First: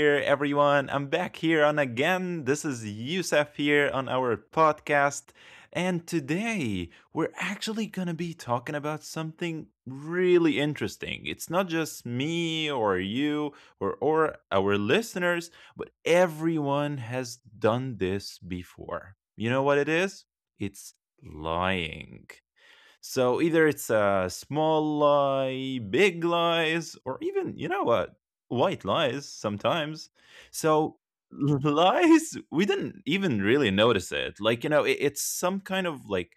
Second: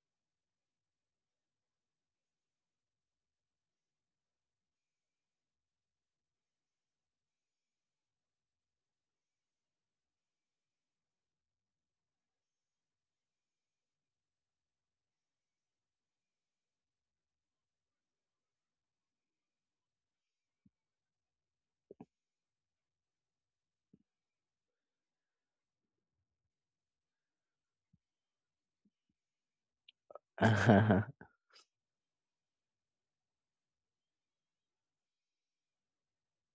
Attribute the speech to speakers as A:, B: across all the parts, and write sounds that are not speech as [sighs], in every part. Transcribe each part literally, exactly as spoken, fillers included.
A: here, everyone. I'm back here on again. This is Yusef here on our podcast. And today we're actually going to be talking about something really interesting. It's not just me or you or, or our listeners, but everyone has done this before. You know what it is? It's lying. So either it's a small lie, big lies, or even, you know what, white lies sometimes. So
B: [laughs]
A: [laughs] lies, we didn't even really notice it. Like, you know, it, it's some kind of like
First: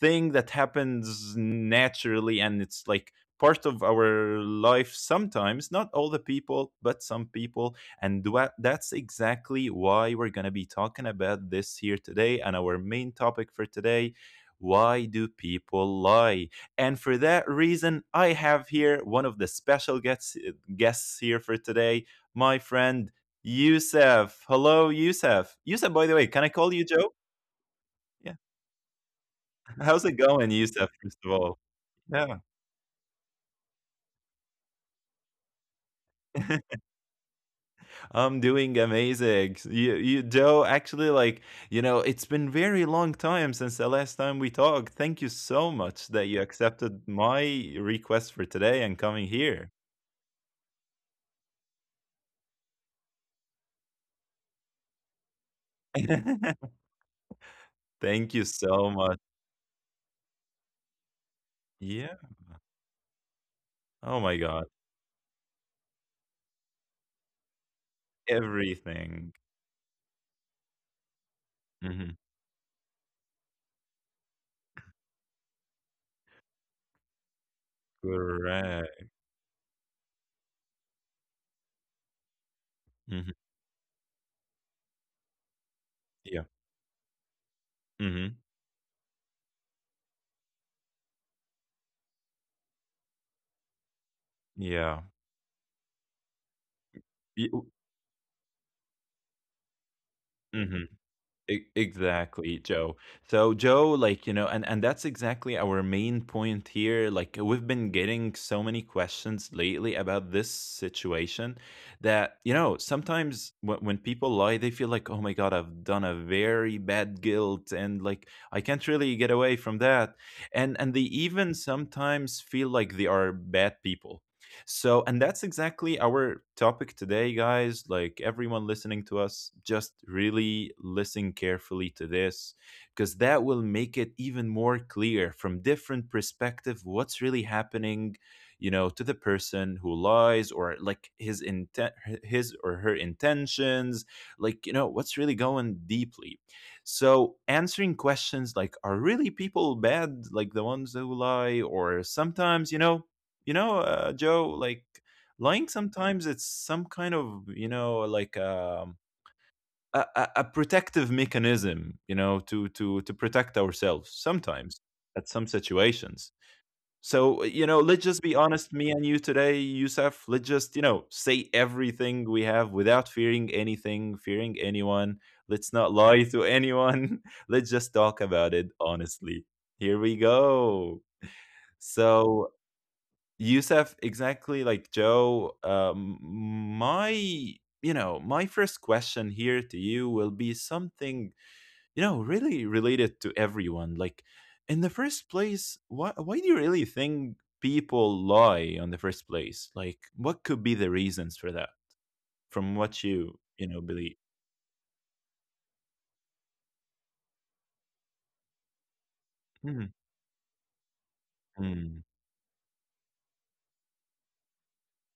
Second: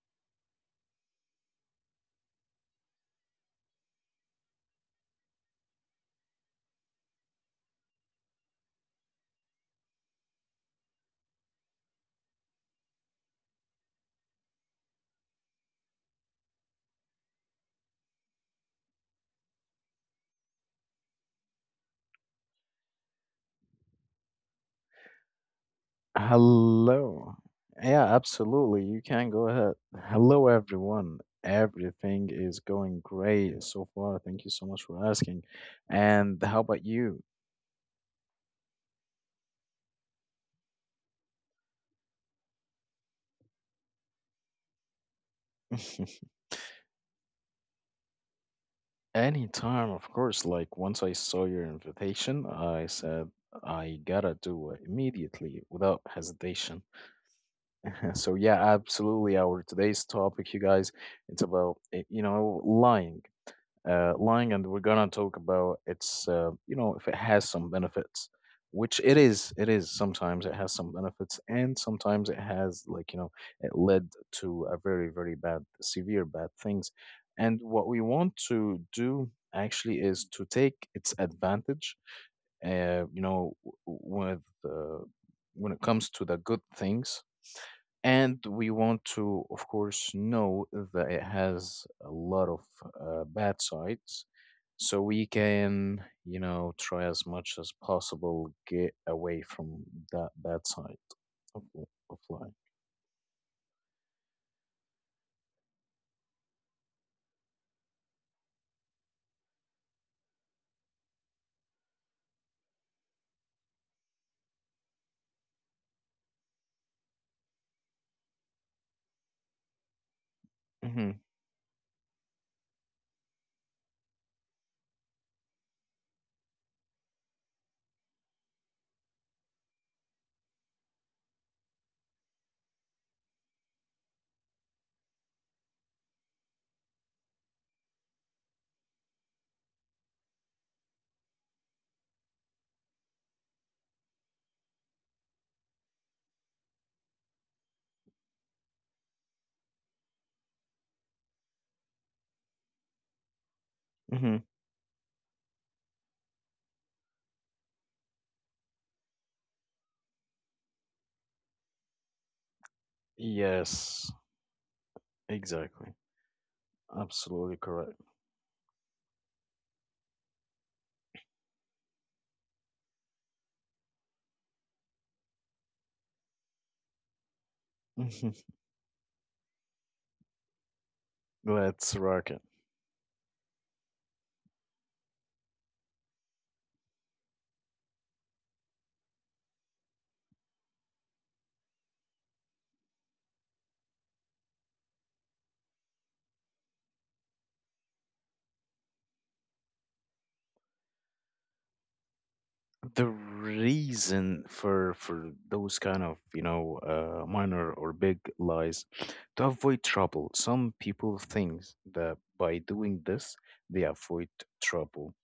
A: thing that happens naturally, and it's like part of our life sometimes, not all the people but some people, and wha- that's exactly why we're going to be talking about this here today. And our main topic for today, why do people lie? And for that reason, I have here one of the special guests uh, guests here for today, my friend Youssef. Hello, Youssef. Youssef, by the way, can I call you Joe?
B: Hello. Yeah,
A: Yeah.
B: absolutely. You can go ahead.
A: [laughs] How's it
B: Hello,
A: going, Youssef,
B: everyone.
A: first of all?
B: Everything
A: Yeah.
B: is going great so far. Thank you so much for asking. And how
A: [laughs]
B: about you?
A: I'm doing amazing. You, you, Joe, actually, like, you know, it's been very long time since the last time we talked. Thank you so much that
B: [laughs]
A: you accepted my request for today and coming here.
B: Anytime, of course. Like, once I saw your invitation, I said, I gotta do it immediately without
A: [laughs]
B: hesitation. [laughs]
A: Thank
B: So,
A: you
B: yeah,
A: so much.
B: absolutely. Our today's topic, you guys, it's about, eh,
A: Yeah.
B: you know, lying. Uh,
A: Oh my
B: lying,
A: god.
B: and we're gonna talk about its, uh, you know, if it has some benefits, which it
A: Everything.
B: is. It is sometimes it has some benefits, and
A: Mhm.
B: sometimes it has like you know, it led to a very very bad, severe bad things. And what we want to
A: Correct.
B: do actually is to take its advantage, uh, you
A: Mhm.
B: know, w- with uh, when it comes to the
A: Yeah.
B: good things,
A: Mhm.
B: and we want to, of course, know that it has a lot of uh, bad sides.
A: Yeah.
B: So we can, you know, try as
A: Y-
B: much as possible get away from that bad
A: Mhm.
B: side
A: E-
B: of, w- of life.
A: Exactly, Joe. So Joe, like, you know, and and that's exactly our main point here. Like, we've been getting so many questions lately about this situation that, you know, sometimes when, when people lie, they feel like, "Oh my God, I've done a very bad guilt, and like I can't really get away from that." And and they
B: hmm
A: even sometimes feel like they are bad people. So, and that's exactly our topic today, guys. Like, everyone listening to us, just really listen carefully to this, because that will make it even more clear from different perspective what's really happening, you know, to the person who lies, or like his intent, his or her intentions, like, you know, what's really going deeply. So, answering questions like, are really people bad, like the ones who lie, or sometimes, you know, you know, uh,
B: hmm
A: Joe, like, lying sometimes it's some kind of, you know, like um, a, a a protective mechanism, you know, to to to protect
B: Yes,
A: ourselves sometimes at some
B: exactly.
A: situations. So,
B: Absolutely
A: you know,
B: correct.
A: let's just be honest, me and you today, Yusuf, let's just, you know, say everything we have without fearing anything, fearing anyone. Let's not lie to anyone. [laughs] Let's just talk
B: [laughs]
A: about it honestly. Here we go.
B: Let's rock it.
A: So, Yousef, exactly like Joe, um, my, you know, my first question here to you will be something, you know, really related to everyone. Like, in the first place, why, why do you really think people lie on the first place? Like, what could be the reasons for that from
B: The
A: what you, you know, believe?
B: reason for for those kind of you know uh, minor or big lies to avoid
A: Mhm.
B: trouble, some people think
A: Mm.
B: that by doing this they avoid trouble,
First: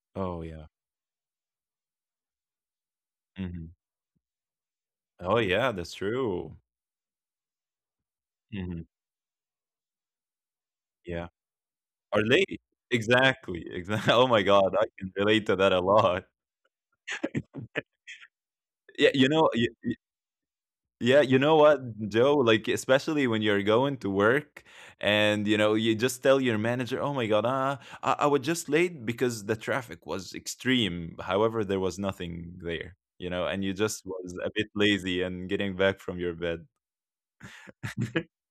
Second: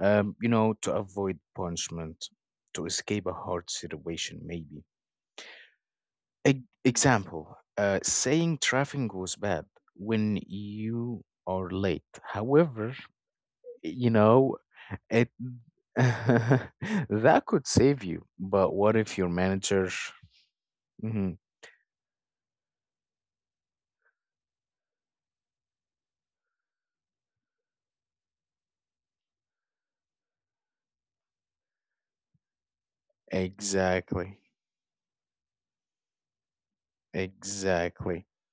B: um
A: Oh,
B: you
A: yeah.
B: know, to avoid punishment, to escape a
A: Hmm.
B: hard situation maybe.
A: Oh, yeah, that's true.
B: E- example, uh, saying
A: Hmm.
B: traffic was bad when
A: Yeah.
B: you are late.
A: Or late.
B: However,
A: Exactly. Exactly. [laughs]
B: you
A: Oh my
B: know
A: God, I can
B: it,
A: relate to that a
B: [laughs]
A: lot.
B: that could save you, but what
A: Yeah,
B: if
A: you
B: your
A: know, y y
B: manager?
A: yeah, you
B: Mhm,
A: know what, Joe? Like, especially when you're going to work and, you know, you just tell your manager, "Oh my God, ah, I I was just late because the traffic was extreme." However, there was nothing there, you know, and you just was
B: exactly,
A: a bit lazy and getting back from your bed.
B: exactly.
A: [laughs]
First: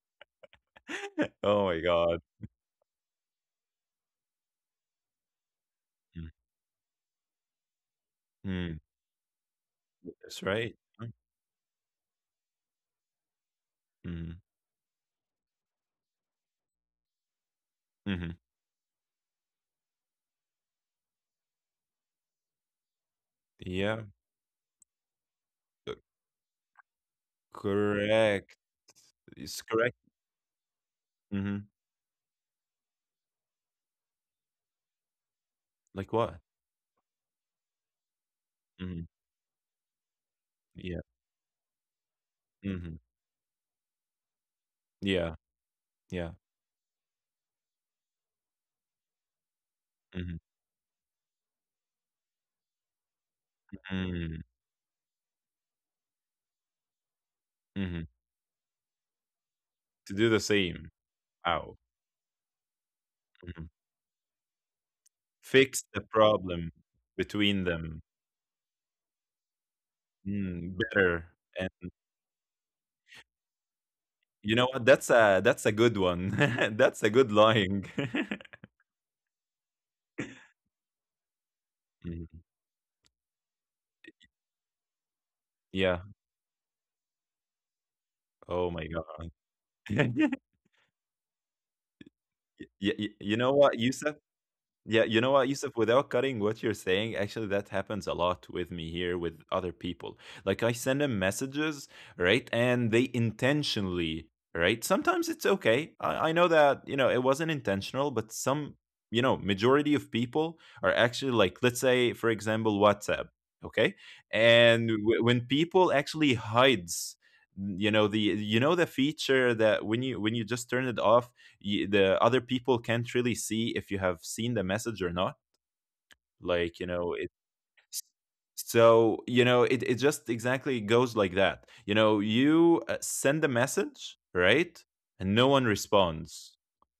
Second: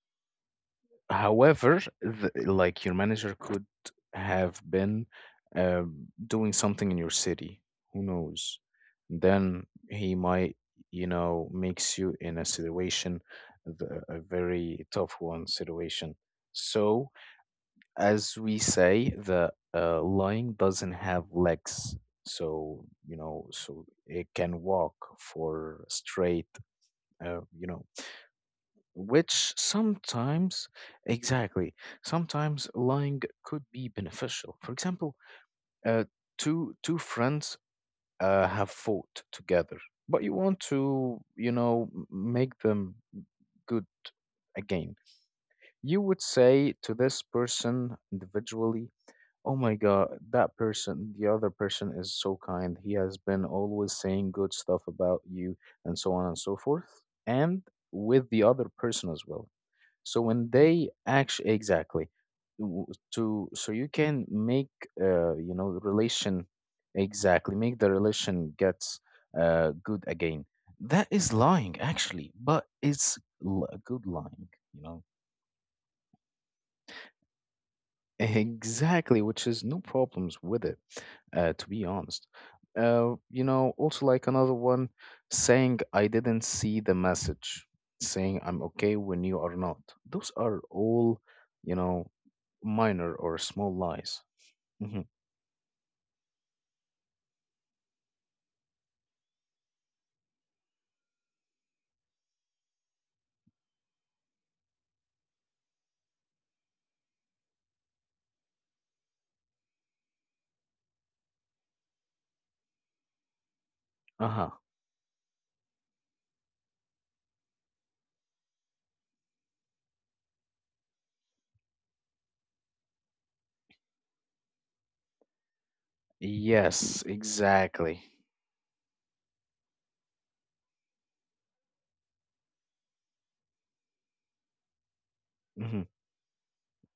A: Oh
B: However,
A: my God.
B: th like your manager could have been um,
A: Mm,
B: doing something in your city. Who knows?
A: mm,
B: Then he
A: that's
B: might,
A: right.
B: you
A: Mm,
B: know, makes you in a situation, the, a
A: mhm,
B: very tough one situation. So as
A: mhm.
B: we say, the uh, lion doesn't have legs, so you know, so
A: Yeah,
B: it can walk for
A: c
B: straight, uh, you know,
A: correct.
B: which
A: It's correct.
B: sometimes,
A: Mhm.
B: exactly, sometimes lying could be beneficial. For example, uh,
A: Like what?
B: two two friends uh, have
A: Mhm.
B: fought together, but you want
A: Yeah.
B: to, you know, m- make
A: Mhm.
B: them good again.
A: Yeah.
B: You would
A: Yeah.
B: say to this person individually, oh my God,
A: Mhm.
B: that person, the other person is so kind. He has been always saying
A: Mm.
B: good stuff about you and so on and so forth, and
A: Mhm.
B: with the other person as well.
A: To do
B: So
A: the
B: when
A: same.
B: they actually,
A: Wow.
B: exactly, w- to,
A: Mhm.
B: so you can make uh you know
A: Fix
B: the
A: the
B: relation,
A: problem between
B: exactly, make the
A: them.
B: relation gets uh good again.
A: Mm,
B: That
A: better.
B: is lying
A: And
B: actually, but it's l- a good lying,
A: you know
B: you
A: what?
B: know.
A: That's a that's a good one. [laughs] That's a good lying. [laughs]
B: Exactly, which is no problems with it, uh, to be honest.
A: Mhm.
B: Uh, you know, also like another one, saying,
A: Yeah.
B: I didn't see the message, saying I'm
A: Oh my
B: okay when
A: god.
B: you are not. Those
A: [laughs]
B: are all, you know,
A: Y- y-
B: minor
A: you
B: or
A: know what,
B: small
A: Yusuf?
B: lies.
A: Yeah,
B: hmm
A: you know what, Yusuf, without cutting what you're saying, actually, that happens a lot with me here with other people. Like, I send them messages, right? And they intentionally, right? Sometimes it's okay. I, I know that, you know, it wasn't intentional, but some, you know, majority of people are actually like, let's say, for example, WhatsApp, okay?
B: Uh-huh.
A: And w- when people actually hides, you know, the you know the feature that when you when you just turn it off, y- the other people can't really see if you have seen the message or not, like you
B: Yes,
A: know it.
B: exactly.
A: So you know it, it just exactly goes like that. You know, you uh, send a message, right, and no one
B: hmm
A: responds,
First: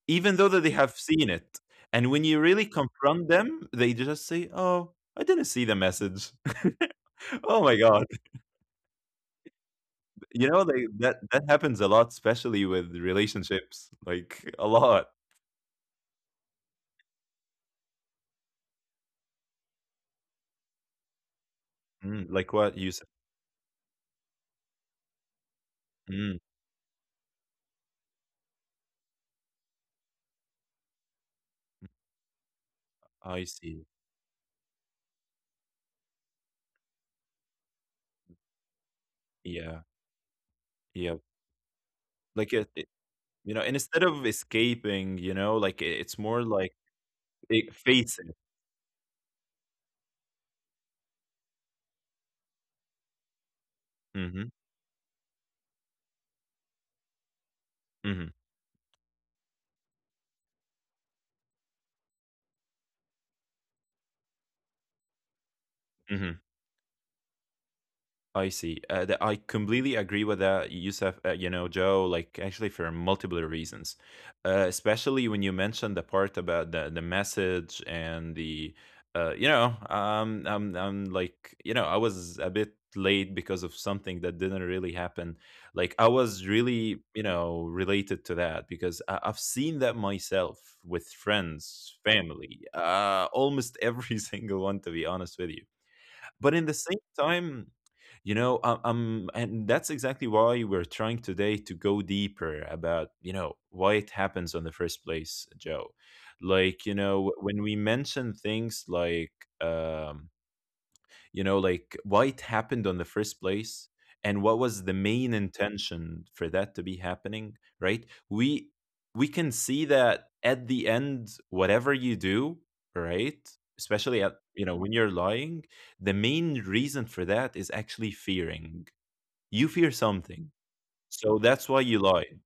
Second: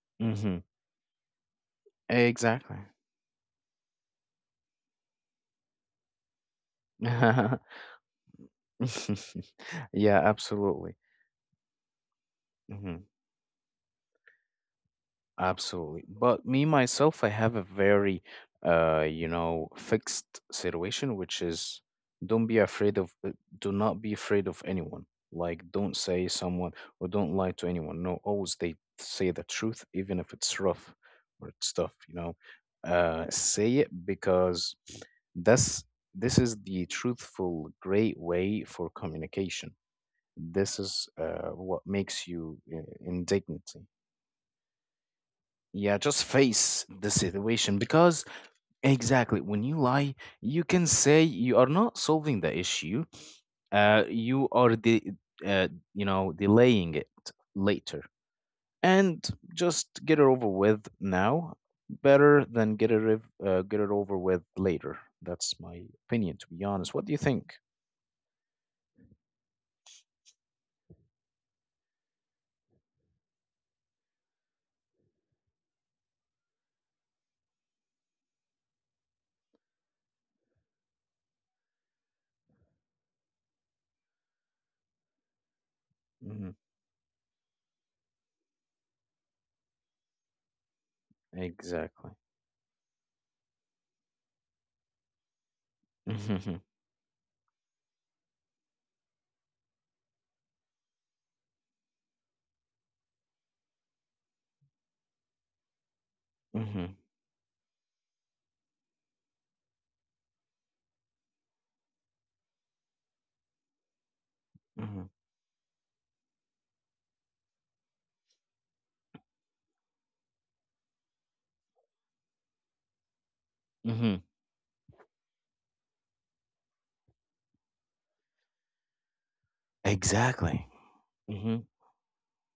A: even though
B: hmm
A: that they have seen it. And when you really
B: Exactly.
A: confront them, they just say, oh, I didn't see the message. [laughs] Oh
B: [laughs]
A: my god.
B: [laughs] Yeah,
A: You know, they,
B: absolutely.
A: that that happens a lot, especially with
B: Mhm.
A: relationships, like, a lot.
B: Absolutely. But me myself, I have a very, uh, you know, fixed situation, which is
A: Mm,
B: don't
A: like
B: be
A: what you
B: afraid
A: said.
B: of, uh, do not be afraid of anyone. Like, don't say
A: Mm,
B: someone or don't lie to anyone. No, always they say the truth, even if it's rough or it's tough, you know. Uh,
A: I
B: say
A: see.
B: it because that's this is the truthful, great way for communication.
A: Yeah.
B: This is
A: Yeah.
B: uh, what makes
A: Like,
B: you
A: it
B: uh,
A: it
B: in
A: you know, and
B: dignity.
A: instead of escaping, you know, like, I
B: Yeah,
A: it's
B: just
A: more like,
B: face the
A: eh,
B: situation
A: face
B: because
A: it.
B: exactly when you lie, you can say you are not solving the issue. Uh, you
A: Mhm.
B: are the uh, you know delaying it later,
A: Mhm.
B: and just get it over with now. Better than get it rev- uh, get it over with later. That's my opinion,
A: Mhm.
B: to be honest. What do you think?
A: I see. Uh, that I completely agree with that, Yusuf. Uh, you know, Joe. Like, actually, for multiple reasons, uh, especially when you mentioned the part about the the message and the, uh, you know, um, I'm I'm like, you know, I was a bit late because of something that didn't really happen. Like, I
B: hmm
A: was really, you know, related to that because I, I've seen that myself with friends,
B: Exactly.
A: family, uh, almost every [laughs] single one, to be honest with you. But
B: hmm
A: in the same time, you know, um, um, and that's exactly why we're trying today to go deeper about, you know, why it happens on the first place, Joe. Like,
B: hmm
A: you know, when we mention things like, um, you know, like why it happened on the first place and what was the
B: hmm
A: main intention for that to be happening, right? We we can see that at the end, whatever you do, right, especially
B: hmm
A: at, you know, when you're lying, the main reason for that is actually fearing. You fear something.
B: Exactly.
A: So
B: hmm
A: that's why you lied.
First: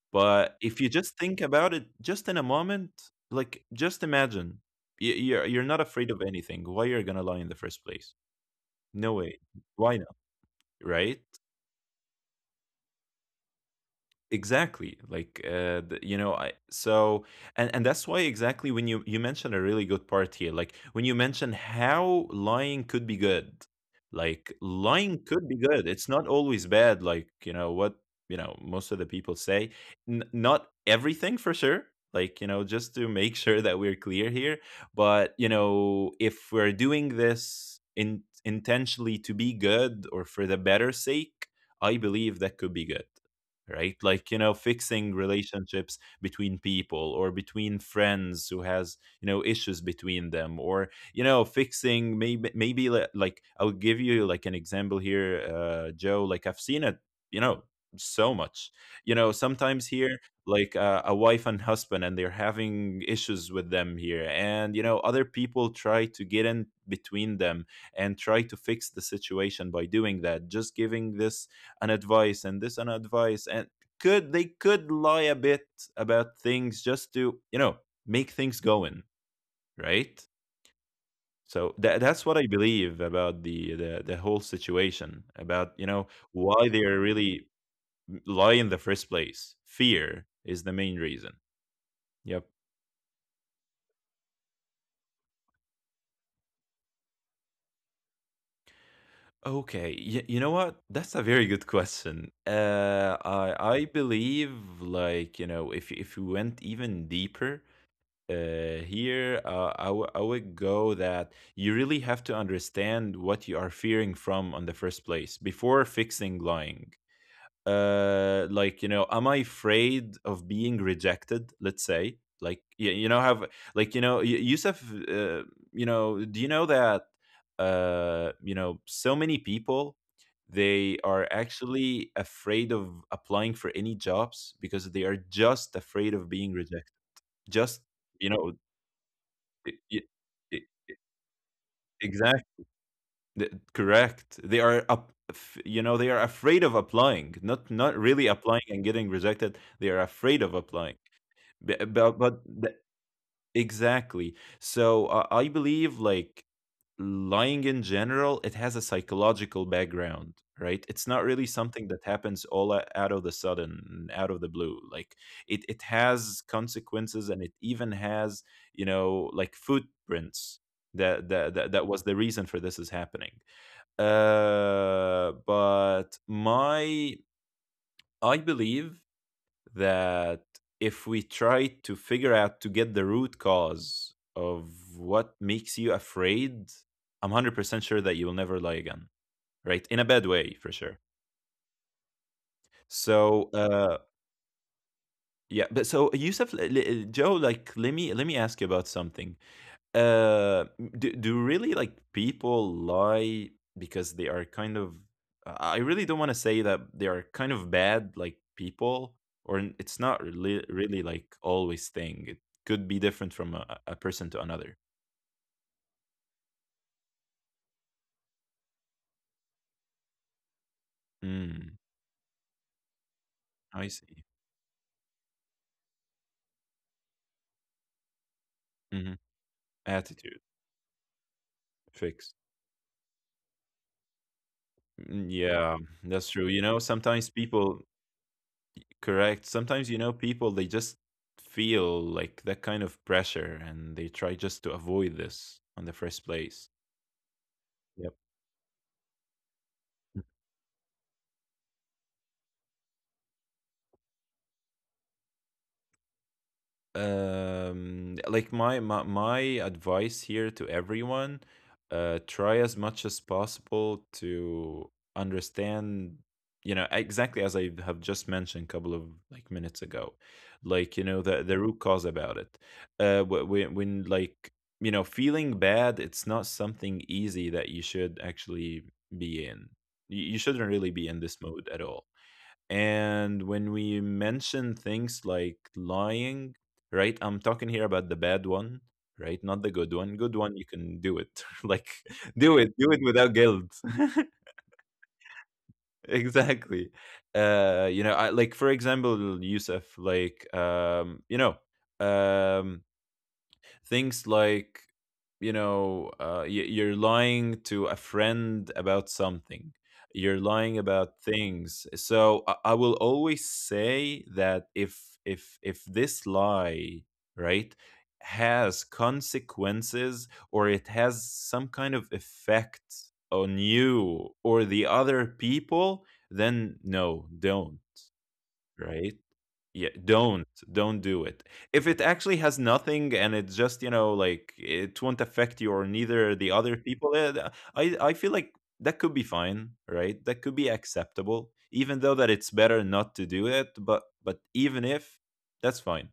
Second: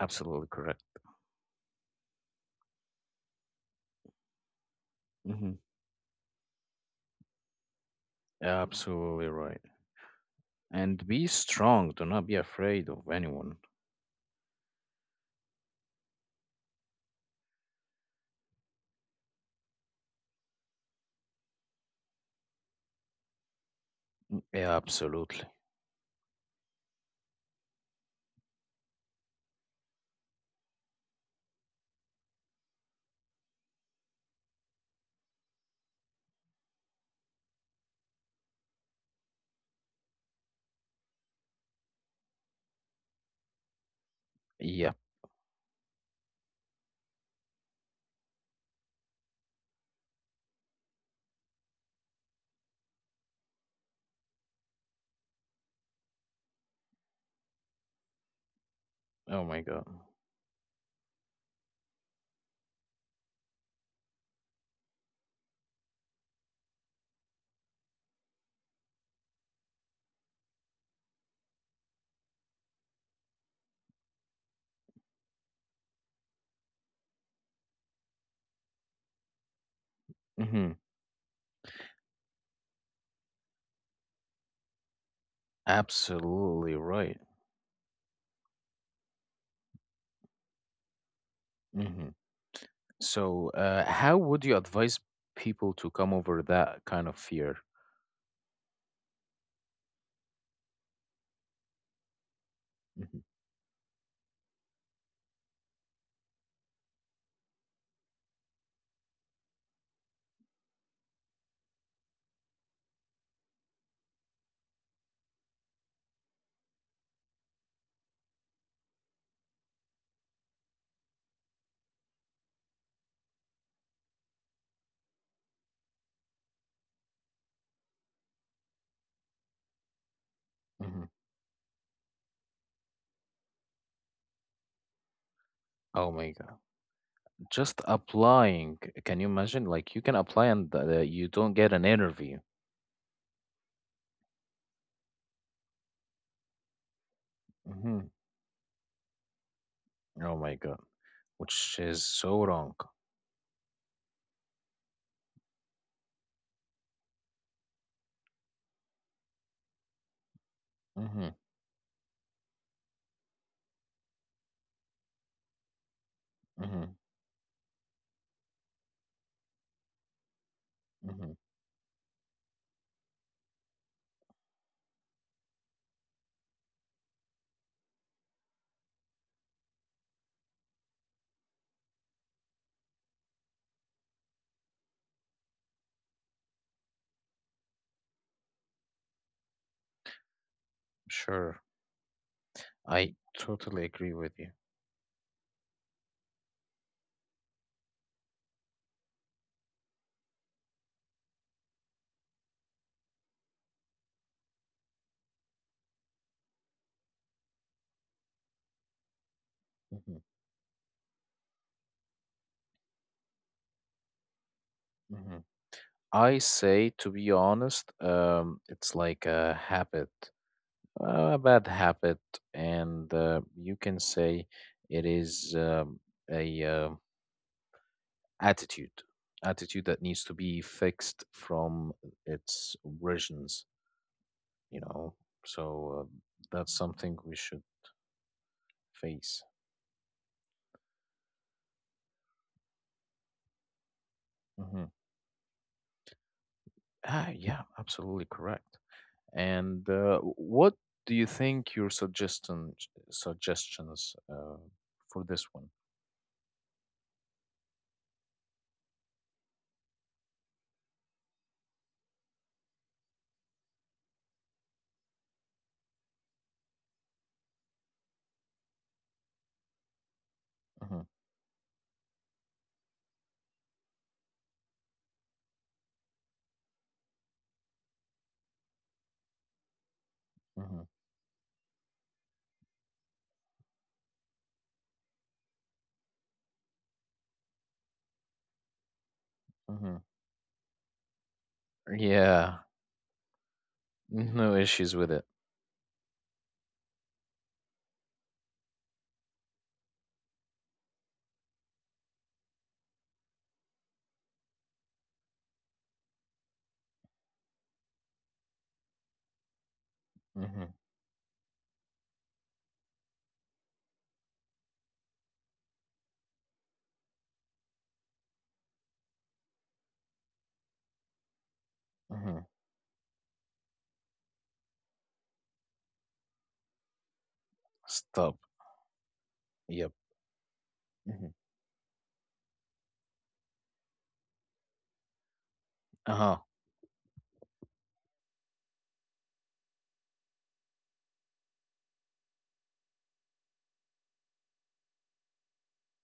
B: Absolutely
A: But if
B: correct.
A: you just think about it just in a moment, like, just imagine, y- you're
B: hmm
A: you're not afraid of anything, why you're gonna lie in the first place? No
B: Absolutely
A: way.
B: right.
A: Why not?
B: And
A: Right?
B: be strong. Do not be afraid of anyone.
A: Exactly, like uh the, you know, I so, and and that's why exactly when you you mentioned a really good part here, like when you mention how lying could be good. Like
B: Yeah,
A: lying
B: absolutely.
A: could be good, it's not always bad, like, you know what, you know, most of the people say. N- not everything for sure, like, you know, just to make [laughs] sure that we're clear here. But, you know, if we're doing this in intentionally to be good, or for the better sake, I believe that could be good, right? Like, you know,
B: Yeah.
A: fixing relationships between people, or between friends who has, you know, issues between them, or, you know, fixing maybe maybe li- like, I'll give you like an example here, uh, Joe, like, I've seen it, you know, so much, you know,
B: Oh my
A: sometimes
B: God.
A: here, like uh, a wife and husband and they're having issues with them here, and you know, other people try to get in between them, and try to fix the situation by doing that, just giving this an advice and this an advice, and could, they could lie a bit about things just to, you know, make things going right.
B: hmm
A: So that that's what I believe about the, the the whole situation about, you know, why
B: Absolutely
A: they are
B: right.
A: really lie in the first place. Fear is the main reason.
B: hmm
A: Yep.
B: So, uh, how would you advise people to come over that kind of fear?
A: Okay, y- you know what, that's a very good question.
B: hmm
A: Uh, i i believe, like, you know, if if we went even deeper, uh, here, uh, I, w- I would go that you really have to understand what you are fearing from on the first place before fixing lying. Uh, like, you know, am I afraid of being rejected? Let's say, like you, you know, have, like, you know, Y- yusuf, uh, you know, do you know that, uh, you know, so many people, they
B: hmm
A: are actually afraid of applying for any jobs because they are just afraid
B: Oh
A: of
B: my
A: being
B: God.
A: rejected, just,
B: Just
A: you know.
B: applying. Can you imagine?
A: E-
B: Like,
A: e-
B: you can apply
A: e-
B: and th- uh, you don't get an
A: Exact,
B: interview.
A: th- Correct. They are up, f- you know, they are afraid of applying, not not
B: hmm
A: really applying and getting rejected. They are afraid
B: Oh
A: of
B: my God.
A: applying.
B: Which
A: But
B: is
A: but, but
B: so
A: the-
B: wrong.
A: exactly. So uh, I believe like lying in general, it has a psychological background, right? It's not
B: hmm
A: really something that happens all o- out of the sudden, out of the blue. Like, it, it has
B: hmm
A: consequences, and it even has, you know, like footprints. That
B: hmm
A: that that, that was the reason for this is happening. Uh, but my, I believe that if we try to figure out to get the root cause of what makes you afraid, I'm one hundred percent sure that you'll never lie again, right? In a bad way, for sure.
B: Sure. I
A: So,
B: totally
A: uh,
B: agree with you.
A: yeah, but so Yusuf, l- l- Joe, like, let me let me ask you about something. Uh, do, do really, like, people lie because they are kind of i I really don't want to say that they are kind of bad, like, people, or n- it's not
B: hmm
A: really really like always thing. It could be different from a, a person to another.
B: hmm I say, to be honest, um, it's like a habit, uh, a bad
A: Mm.
B: habit, and uh, you
A: I
B: can
A: see.
B: say it is um, a uh, attitude,
A: Hmm.
B: attitude that needs to
A: Attitude.
B: be fixed from
A: Fixed.
B: its origins. You know,
A: Mm,
B: so
A: yeah.
B: uh,
A: That's true, you
B: that's
A: know
B: something
A: sometimes
B: we should
A: people.
B: face.
A: Correct. Sometimes, you know people, they just feel like that kind of pressure and they try just to
B: hmm
A: avoid this on the first place.
B: Ah, yeah,
A: Yep.
B: absolutely correct. And uh, what do you think your suggestion suggestions uh, for this one?
A: um like, my my, my advice here to everyone, uh try as much as possible to understand, you know exactly as I have just mentioned a couple of, like, minutes ago, like, you
B: hmm
A: know the the root cause about it. Uh wh- when when, like, you know feeling bad, it's not something easy that you should actually be in. You you shouldn't
B: hmm
A: really be in this mode at all. And when we mention things like lying, right? I'm talking here about the bad one, right? Not the good
B: hmm
A: one. Good one, you can do it. [laughs] Like, do
B: Yeah,
A: it, do it without guilt. [laughs]
B: no issues with it.
A: Exactly. Uh, you know, I, like, for example, Yusuf, like, um, you know, um, things like, you know uh, y- you're lying to a friend about something, you're lying
B: hmm
A: about things. So I-, I will always say that if if if this lie, right, has consequences or it has some kind of
B: hmm
A: effect on you or the other people, then no, don't.
B: Stop.
A: Right. Yeah,
B: Yep.
A: don't don't do
B: hmm
A: it. If it actually has nothing and it's just, you know, like, it won't affect you or neither
B: Uh-huh.
A: the other people, eh, th- I I feel like that could be fine, right? That could be acceptable, even though that it's better not to do it. But but even if, that's fine.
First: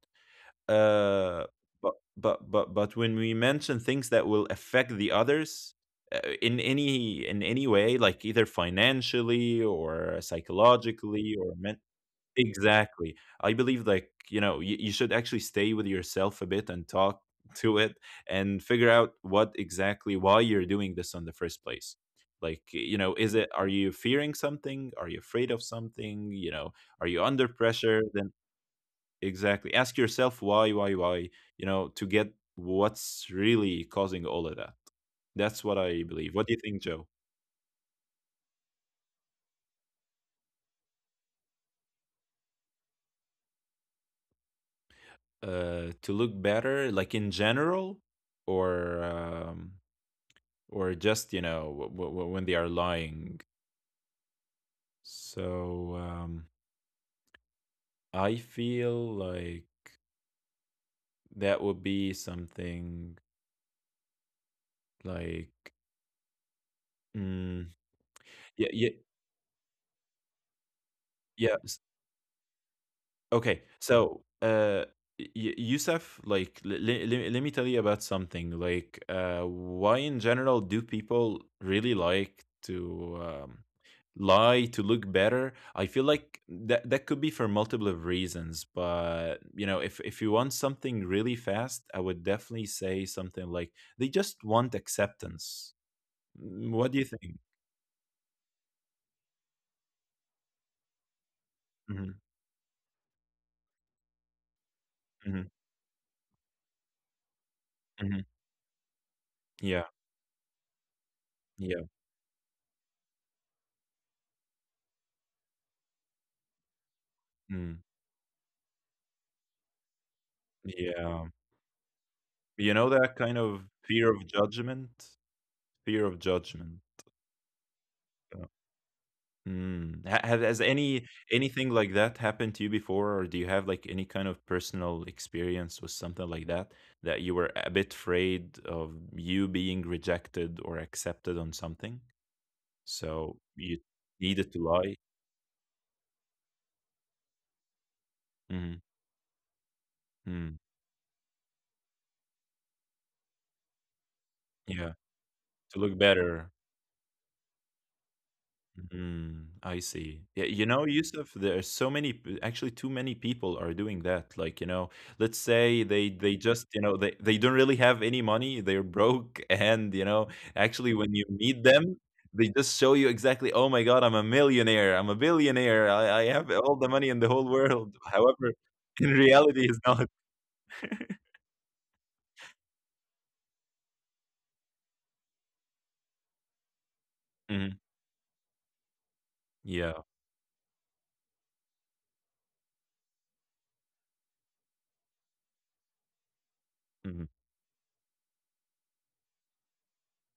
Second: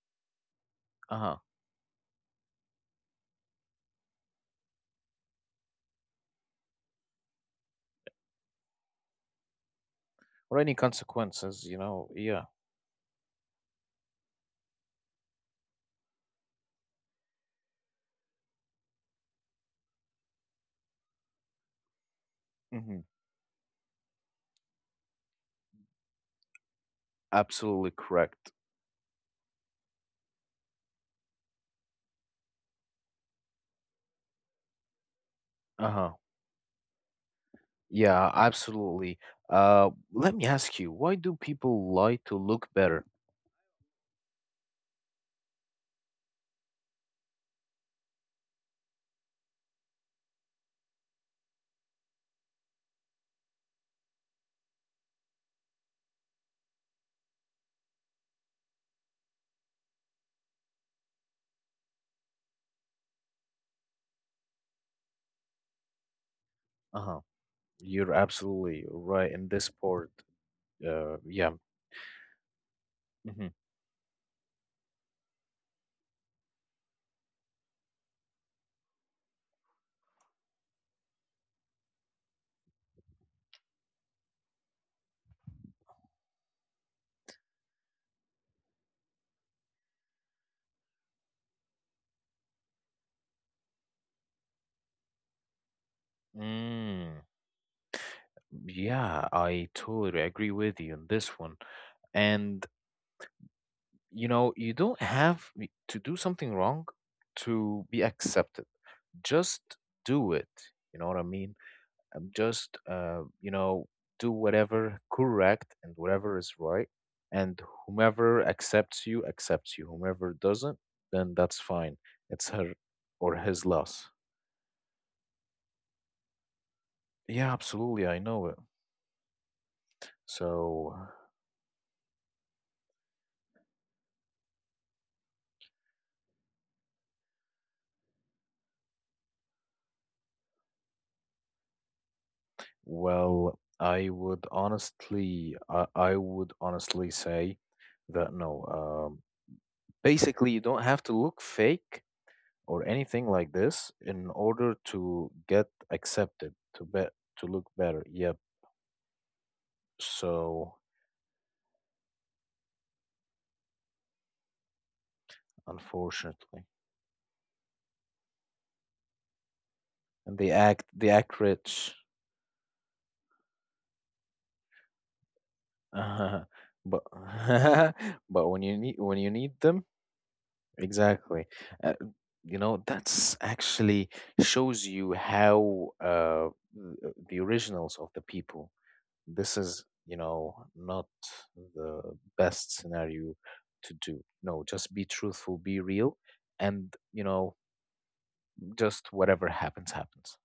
B: Uh-huh.
A: Uh, but but but but when we mention things that will affect the others, uh, in any in any way, like either financially or
B: Or any
A: psychologically or
B: consequences, you
A: mentally.
B: know. Yeah.
A: Exactly. I believe, like, you know, you, you should actually stay with yourself a bit and talk [laughs] to it and figure out what exactly, why you're doing this in the first place. Like, you
B: hmm
A: know, is it are you fearing something? Are you afraid of something? You know, are you under
B: Absolutely
A: pressure? Then
B: correct.
A: exactly. Ask yourself why, why, why, you know, to get what's really causing all of that. That's what I
B: Uh-huh.
A: believe. What do you think, Joe?
B: Yeah, absolutely. Uh, let me ask you, why do people lie to look better?
A: Uh, to look better, like, in general, or um, or just, you know w- w- when they are lying. So um, I feel like that would be something like,
B: Uh-huh.
A: mm,
B: You're
A: yeah,
B: absolutely
A: yeah,
B: right in this part. Uh, yeah.
A: yeah. Okay, so, uh, y- Yusuf, like, l- l- let me tell you about something. Like, uh, why in general do people really like to, um, lie to look better? I feel like that that could be for multiple of reasons, but, you know, if if you want something really fast, I would definitely say something like, they just want acceptance. Mm. What do you
B: Mm-hmm.
A: think?
B: Yeah, I totally agree with you on this one.
A: Hmm.
B: And you know, you don't
A: Hmm.
B: have y- to do something wrong to be
A: Hmm.
B: accepted. Just
A: Yeah,
B: do it. You know what I mean?
A: yeah,
B: Um, just uh, you know, do whatever correct and whatever is right. And
A: mm,
B: whomever accepts you, accepts you. Whomever doesn't,
A: yeah.
B: then that's fine. It's her
A: You know that
B: or
A: kind
B: his
A: of
B: loss.
A: fear of judgment? Fear of judgment.
B: Yeah, absolutely. I know
A: Yeah.
B: it.
A: Mm. Ha ha has
B: So,
A: any anything like that happened to you before, or do you have, like, any kind of personal experience with something like that, that you were a bit afraid of you being rejected or accepted on something? So
B: well,
A: you
B: I would
A: needed to lie?
B: honestly, I, I would honestly say that no.
A: Mhm.
B: Um, Basically,
A: Mm.
B: you don't have to look fake or anything like this in order
A: Yeah.
B: to get
A: To look better.
B: accepted, to be to look better. Yep.
A: Mm, I see. Yeah, you
B: So,
A: know, Yusuf, there are so many, p- actually, too many people are doing that. Like, you know, let's say they they
B: unfortunately,
A: just, you know, they they don't really have any money, they're broke, [laughs] and you
B: and
A: know,
B: they act, they
A: actually, when
B: act
A: you meet
B: rich,
A: them, they just show you exactly, oh my God, I'm a millionaire, I'm a billionaire, I, I
B: [laughs]
A: have all
B: but
A: the money in the whole world. [laughs]
B: [laughs] but when
A: However,
B: you need, when
A: in
B: you need
A: reality,
B: them,
A: it's not.
B: exactly. Uh, you know, that's actually shows you how uh, th- the
A: Mhm.
B: originals of the people. This is,
A: Yeah,
B: you know, not the best scenario to do. No, just be truthful, be real, and, you
A: mhm.
B: know, just whatever happens, happens.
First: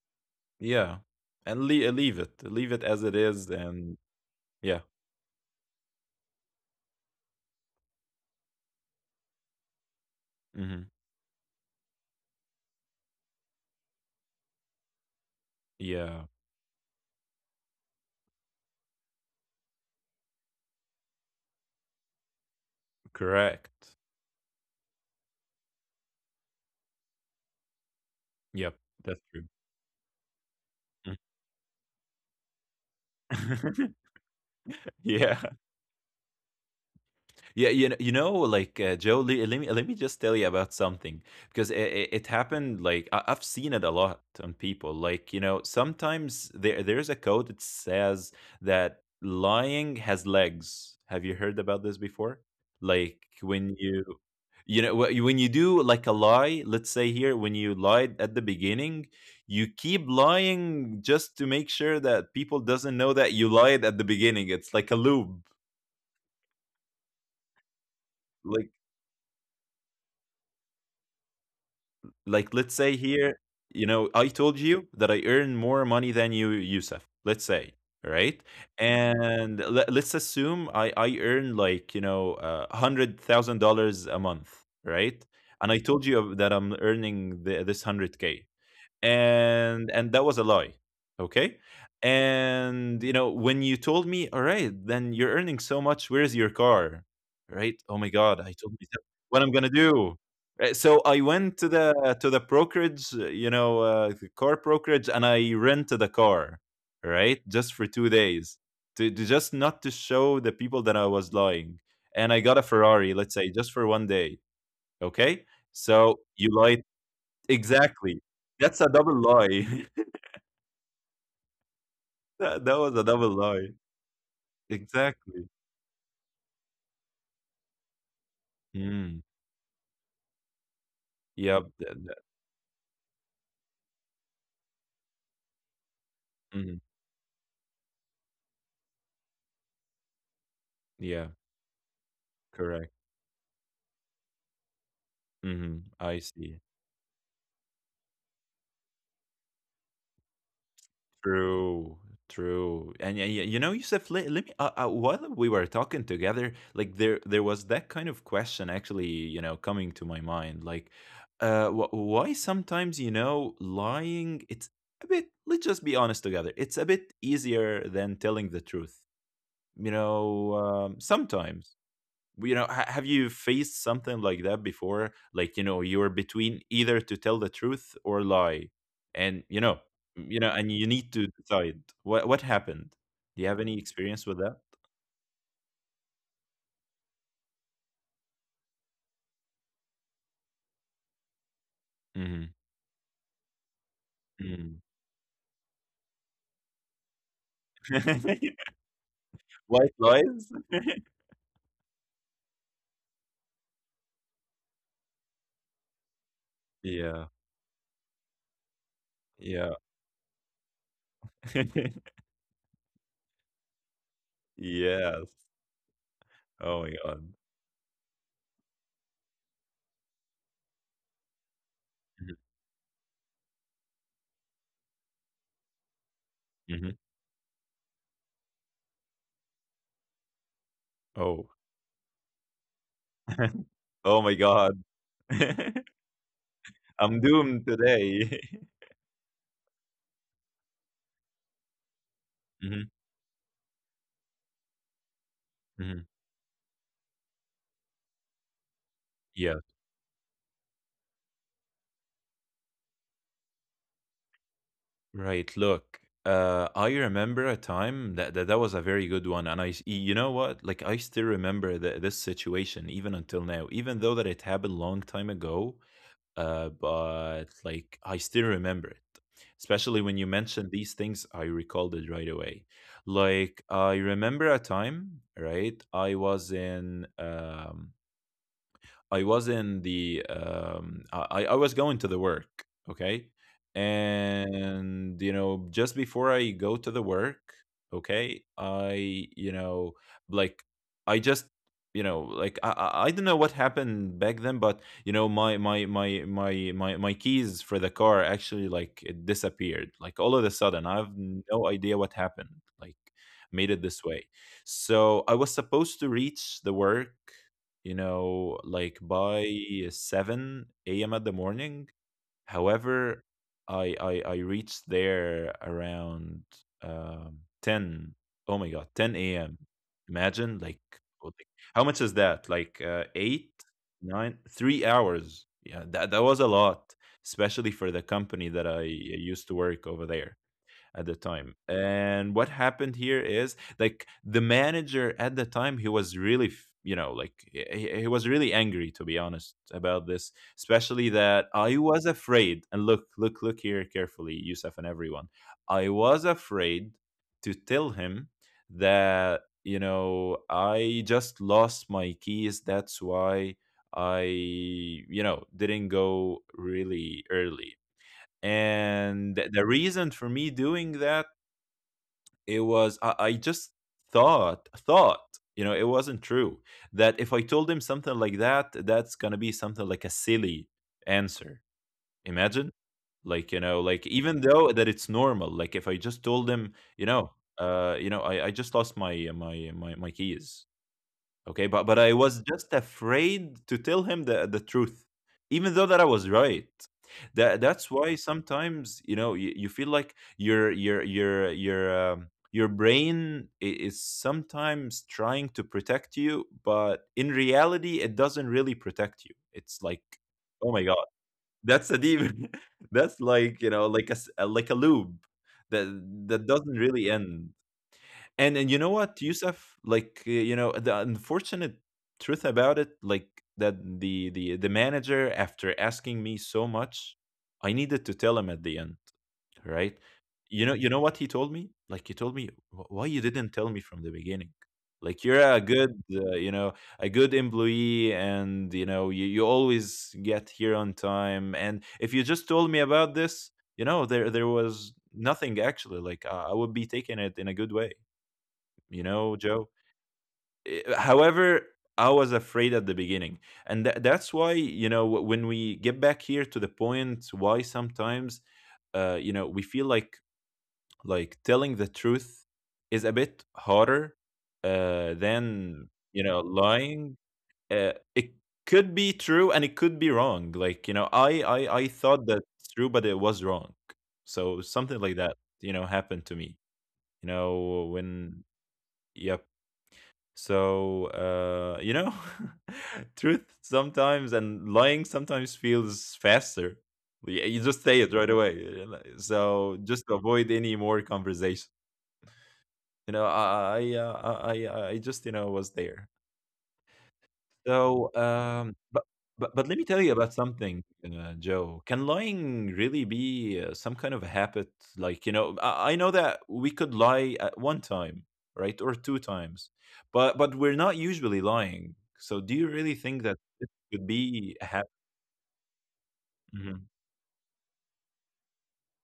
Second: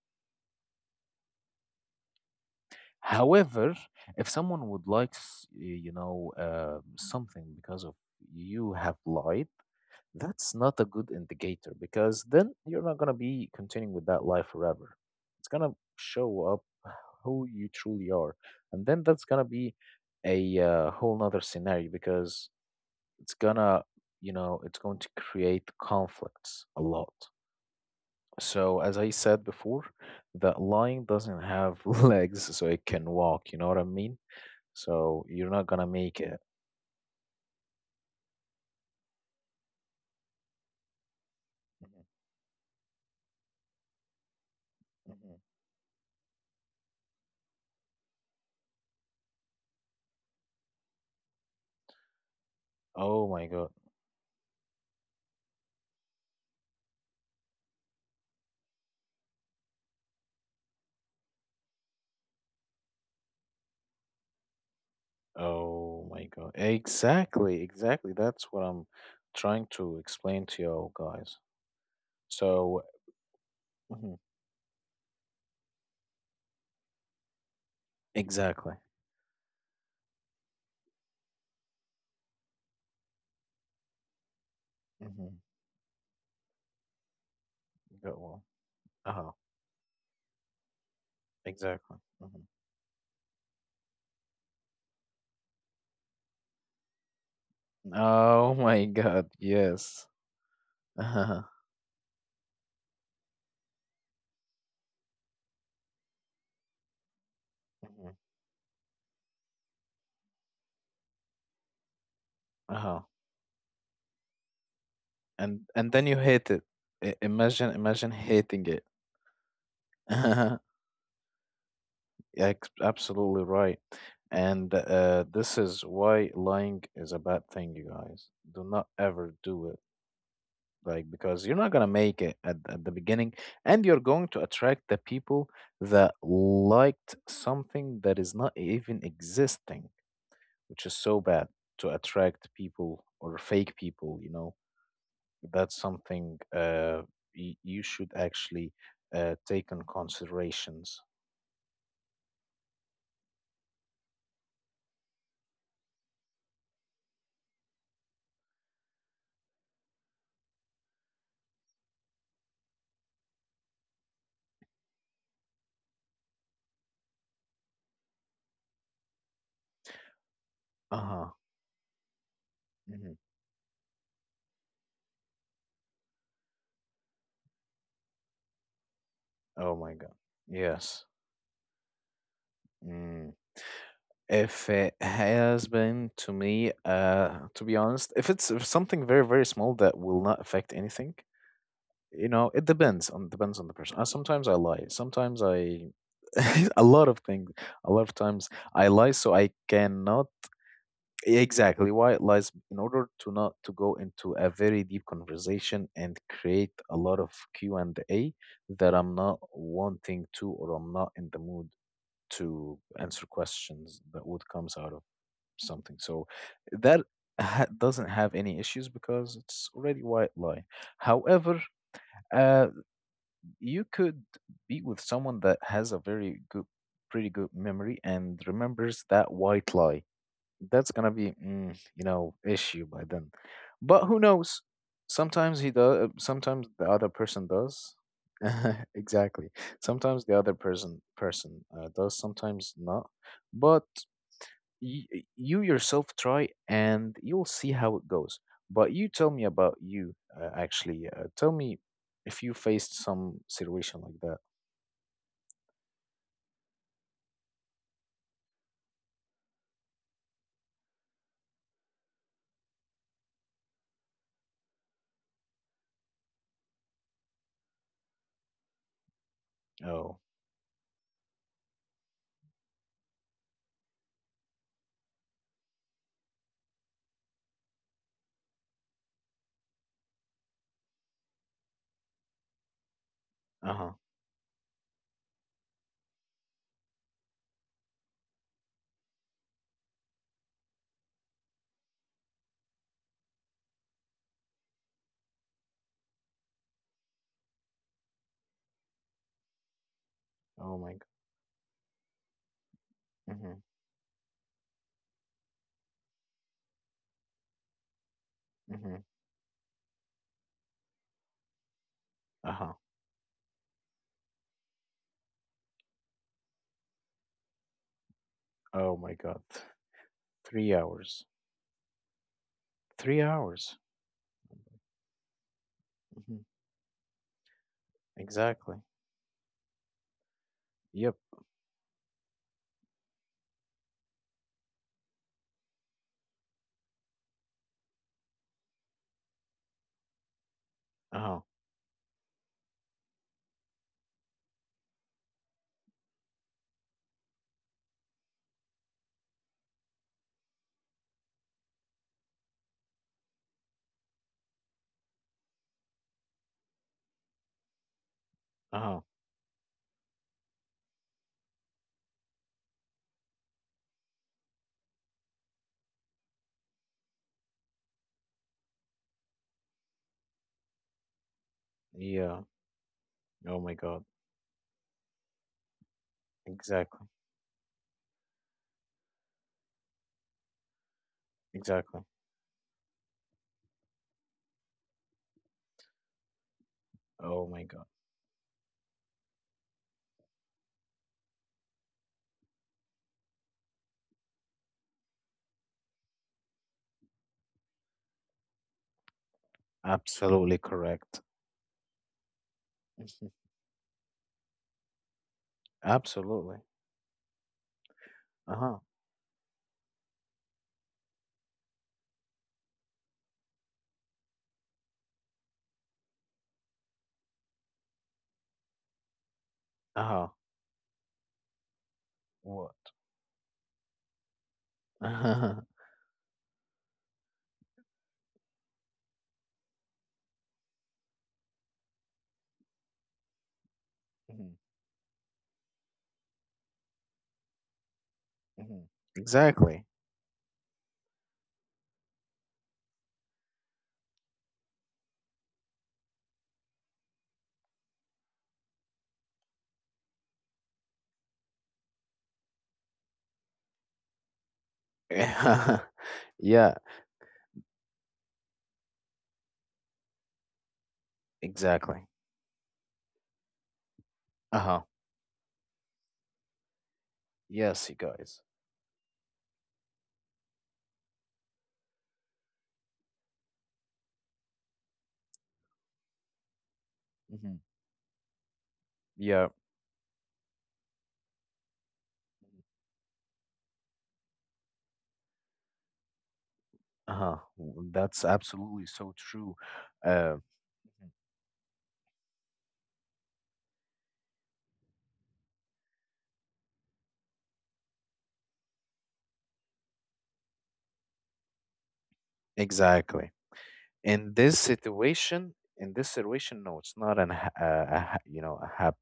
A: Yeah, and le leave it, leave it as it is,
B: However,
A: and
B: if someone
A: yeah.
B: would like, s- y- you know, uh, something because of you have lied, that's not
A: Hmm.
B: a good indicator because then you're not going to be continuing with that life forever. It's going to
A: Yeah,
B: show up [sighs] who you truly are. And then that's going to be a uh, whole nother scenario because it's going to,
A: correct.
B: you know, it's going to create conflicts a lot.
A: Yep,
B: So, as I
A: that's
B: said
A: true.
B: before, that lying
A: Mm.
B: doesn't have [laughs] legs so it can walk. You know what I mean?
A: [laughs]
B: So,
A: Yeah.
B: you're not going to make it.
A: Yeah, you know, you know, like, uh, Joe, le- let me let me just tell you about something, because it, it, it happened. Like, I, I've seen it a lot on people.
B: Mhm,
A: Like,
B: mhm.
A: you know, sometimes there there's a code that says that lying has legs. Have you heard about this before? Like
B: Oh my God.
A: when you, you know, wh- when you do, like, a lie. Let's say here, when you lied at the beginning, you keep lying just to make sure that people doesn't know that you lied at the beginning. It's like a loop.
B: Oh my God. Exactly, exactly. That's what
A: Like
B: I'm trying to explain to you guys.
A: like let's
B: So,
A: say here, you know,
B: mhm,
A: I told you that I earn more money than you, Yusuf. Let's say, right?
B: exactly.
A: And let, let's assume I I earn, like, you know uh, hundred thousand dollars a month, right?
B: hmm
A: And I told you that I'm earning the, this hundred
B: Got one.
A: k,
B: Uh-huh.
A: and and that was a lie. Okay.
B: Exactly. hmm
A: And you know when you told me, all right, then you're earning so much, where's your car, right? Oh my God, I
B: Oh
A: told
B: my
A: myself,
B: God.
A: what I'm gonna
B: Yes. [laughs]
A: do? Right, so I
B: Uh-huh.
A: went to the to the brokerage, uh, you know uh, the car brokerage, and I rented a car, right, just for two
B: Mhm.
A: days to, to just not to show the people that I was lying. And I got a
B: Uh-huh.
A: Ferrari, let's say, just for one day. Okay.
B: And and then you
A: So you
B: hate it.
A: lied.
B: I- imagine, imagine
A: Exactly.
B: hating
A: That's
B: it.
A: a double lie. [laughs]
B: [laughs] Yeah,
A: That
B: ex-
A: that was a double
B: absolutely
A: lie.
B: right. And uh,
A: Exactly.
B: this is why lying is a bad thing, you guys. Do not
A: Mm.
B: ever do it like because you're not
A: Yep.
B: going
A: That,
B: to
A: that,
B: make it at, at the beginning, and you're going to attract the people that
A: mhm.
B: liked something that is not even existing, which is so
A: Yeah.
B: bad, to attract
A: Correct.
B: people or fake people, you know. That's
A: Hmm. I
B: something
A: see.
B: uh y- you should actually uh take in considerations.
A: True. True. And yeah, yeah, you know, Yusuf, let, let me. Uh, uh, while we were talking together, like, there, there was that kind of question, actually, you know, coming to my mind. Like, uh, wh- why sometimes, you know lying? It's a bit. Let's just be honest together. It's a bit easier than telling the truth. you know um,
B: Uh-huh.
A: sometimes. Well, you know ha-
B: hmm
A: have you faced something like that before? Like, you know you're between either to tell the truth or lie. And you
B: oh
A: know
B: my god.
A: you know and you
B: Yes.
A: need to decide, what what happened?
B: Mm.
A: Do you have any experience with that?
B: If it has been to me, uh, to be honest, if it's if something very, very small that will not affect anything, you know,
A: Hmm.
B: it depends on, depends on the person. Uh, sometimes I lie.
A: [laughs]
B: Sometimes I [laughs] a lot of things. A lot of times I lie so I
A: White
B: cannot
A: lies. [laughs]
B: exactly why it lies in order to not to go into a very deep conversation and create a lot
A: Yeah,
B: of Q and A that I'm not
A: yeah.
B: wanting to, or I'm not in the mood
A: [laughs]
B: to answer questions that would comes out of
A: Yes.
B: something. So
A: Oh my
B: that
A: God.
B: ha- doesn't have any issues because it's already white lie. However, uh, you could be with someone that has a very good,
A: Hmm.
B: pretty good memory and remembers that white lie. That's gonna be,
A: Oh.
B: mm, you know, issue by then.
A: [laughs]
B: But
A: Oh
B: who
A: my
B: knows?
A: God.
B: Sometimes he
A: [laughs]
B: does. Sometimes the other
A: I'm
B: person
A: doomed
B: does.
A: today.
B: [laughs] Exactly. Sometimes the other person person uh, does.
A: [laughs]
B: Sometimes
A: Hmm.
B: not. But you, you
A: Hmm.
B: yourself try and you'll see how it goes. But you tell me about you, uh, actually. Uh, tell me if you faced some situation like that.
A: Right. Look, uh, I remember a time that, that that was a very good one, and I, s- you know what? Like, I still remember the, this situation even until now, even though that it happened long time ago. Uh, but, like, I still remember it. Especially when
B: Oh,
A: you mentioned these things, I recalled it right away. Like, I remember a time, right? I was in um, I was in the um, I I was going to the work, okay,
B: uh huh.
A: and, you know just before I go to the work, okay, I you know like I just, you know like, I I I don't know what happened back then, but, you know my my my my my my keys for the car actually, like, it disappeared, like, all of a
B: Oh
A: sudden.
B: my
A: I
B: god.
A: have no idea what happened. Like,
B: Mm-hmm.
A: made it this way. So I was supposed to reach the work, you know,
B: Mm-hmm.
A: like, by seven a m at the morning.
B: Uh huh.
A: However, I I, I reached there around, um, ten. Oh my God,
B: Oh my
A: 10
B: god.
A: a.m.
B: [sighs]
A: Imagine,
B: Three
A: like,
B: hours.
A: oh, like, how much is that? Like, uh,
B: Three
A: eight,
B: hours.
A: nine, three hours. Yeah, that that was
B: Mm-hmm.
A: a lot, especially for the company that I
B: Exactly.
A: used to work over there at the
B: Yep.
A: time. And what happened here is, like, the manager at the time, he was really, f- you know, like, he, he he was really angry, to be honest, about this, especially
B: Uh huh.
A: that I was afraid. And look, look, look here carefully, Yusuf and everyone. I was afraid to tell him that, you know, I just lost my keys. That's why. I, you know, didn't go really early,
B: Uh huh.
A: and th- the reason for me doing that, it was, I, I just thought thought you know it wasn't true, that if I told him something like that, that's gonna be something like a silly answer.
B: Yeah.
A: Imagine, like, you
B: Oh my
A: know like,
B: god.
A: even though that it's normal, like, if I just told him, you
B: Exactly.
A: know uh you know i, I just lost my my my my keys. Okay, but but
B: Exactly.
A: I was just afraid to tell him the the truth, even though that I was right.
B: Oh
A: That
B: my god.
A: that's why sometimes, you know you, you feel like your your your your um, your brain i- is sometimes trying to protect you, but in reality, it doesn't really protect you. It's like,
B: Absolutely
A: oh my God,
B: correct.
A: that's a demon. [laughs] That's
B: Mhm.
A: like you know like a s- uh, like a loop that that
B: Absolutely.
A: doesn't really end.
B: Uh
A: And
B: huh.
A: and you know what, Yusuf? Like uh, you know, the unfortunate truth about it, like that the the the manager, after asking me so much, I needed to tell him at the end, right?
B: Uh huh.
A: You know, you know what he told me? Like he told me,
B: What?
A: "Wh- why you didn't tell me from the beginning? Like you're a
B: [laughs]
A: good, uh, you know, a good employee, and you know, you, you always get here on time. And if you just told me about this, you know, there there
B: Mhm,
A: was nothing actually. Like I I would be taking it in a good way
B: mhm.
A: you know, Joe.
B: Exactly.
A: Eh, eh, However, I was afraid at the beginning. And tha- that's why, you know, wh- when we get back here to the point why sometimes, uh, you know, we feel like like telling the truth is a bit harder uh, than,
B: [laughs]
A: you know,
B: Yeah,
A: lying. Uh, it could be true and it could be wrong. Like, you know, I, I, I
B: exactly.
A: thought that's true, but it was wrong. So
B: Uh-huh.
A: something like that, you know, happened to me, you know,
B: Yes, you
A: when,
B: guys.
A: yep. So, uh, you know, [laughs] truth sometimes and lying sometimes feels faster. Y- You
B: hmm
A: just say it right away. You know, so
B: Yeah.
A: just to avoid any more conversation. You know, I I uh, I I I just you know was there.
B: Uh-huh.
A: So,
B: That's
A: um,
B: absolutely
A: but
B: so
A: but
B: true.
A: but let me tell you about
B: Uh, mhm,
A: something, uh, Joe. Can lying really be uh, some kind of a habit? Like, you know, I, I know that we could lie at one time, right, or two times, but but we're not usually lying. So, do you really think
B: exactly.
A: that this could
B: In
A: be
B: this
A: a habit?
B: situation, in this situation, no,
A: Hmm.
B: it's not an ha- uh, a, ha- you know, a hap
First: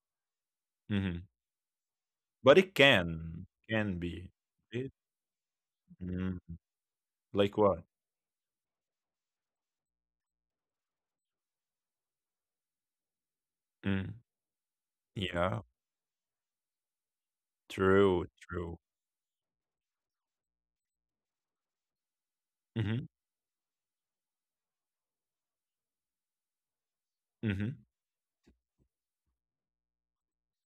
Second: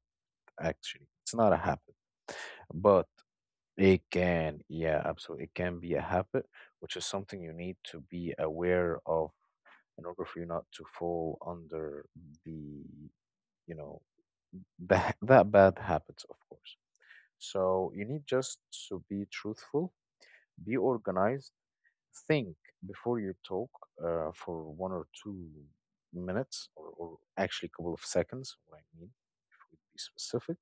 B: actually.
A: Hmm.
B: It's not a habit,
A: But it
B: but
A: can can
B: it
A: be.
B: can,
A: It-
B: yeah, absolutely. It can be a
A: mm,
B: habit, which is something you
A: Like
B: need
A: what?
B: to be aware of in order for you not to fall under the you know
A: Mm.
B: that [laughs] that
A: Yeah,
B: bad habits of course so you need
A: true,
B: just
A: true.
B: to be truthful, be organized, think
A: Hmm.
B: before you talk uh, for one or two minutes or, or actually
A: Hmm.
B: a couple of seconds what I mean to be specific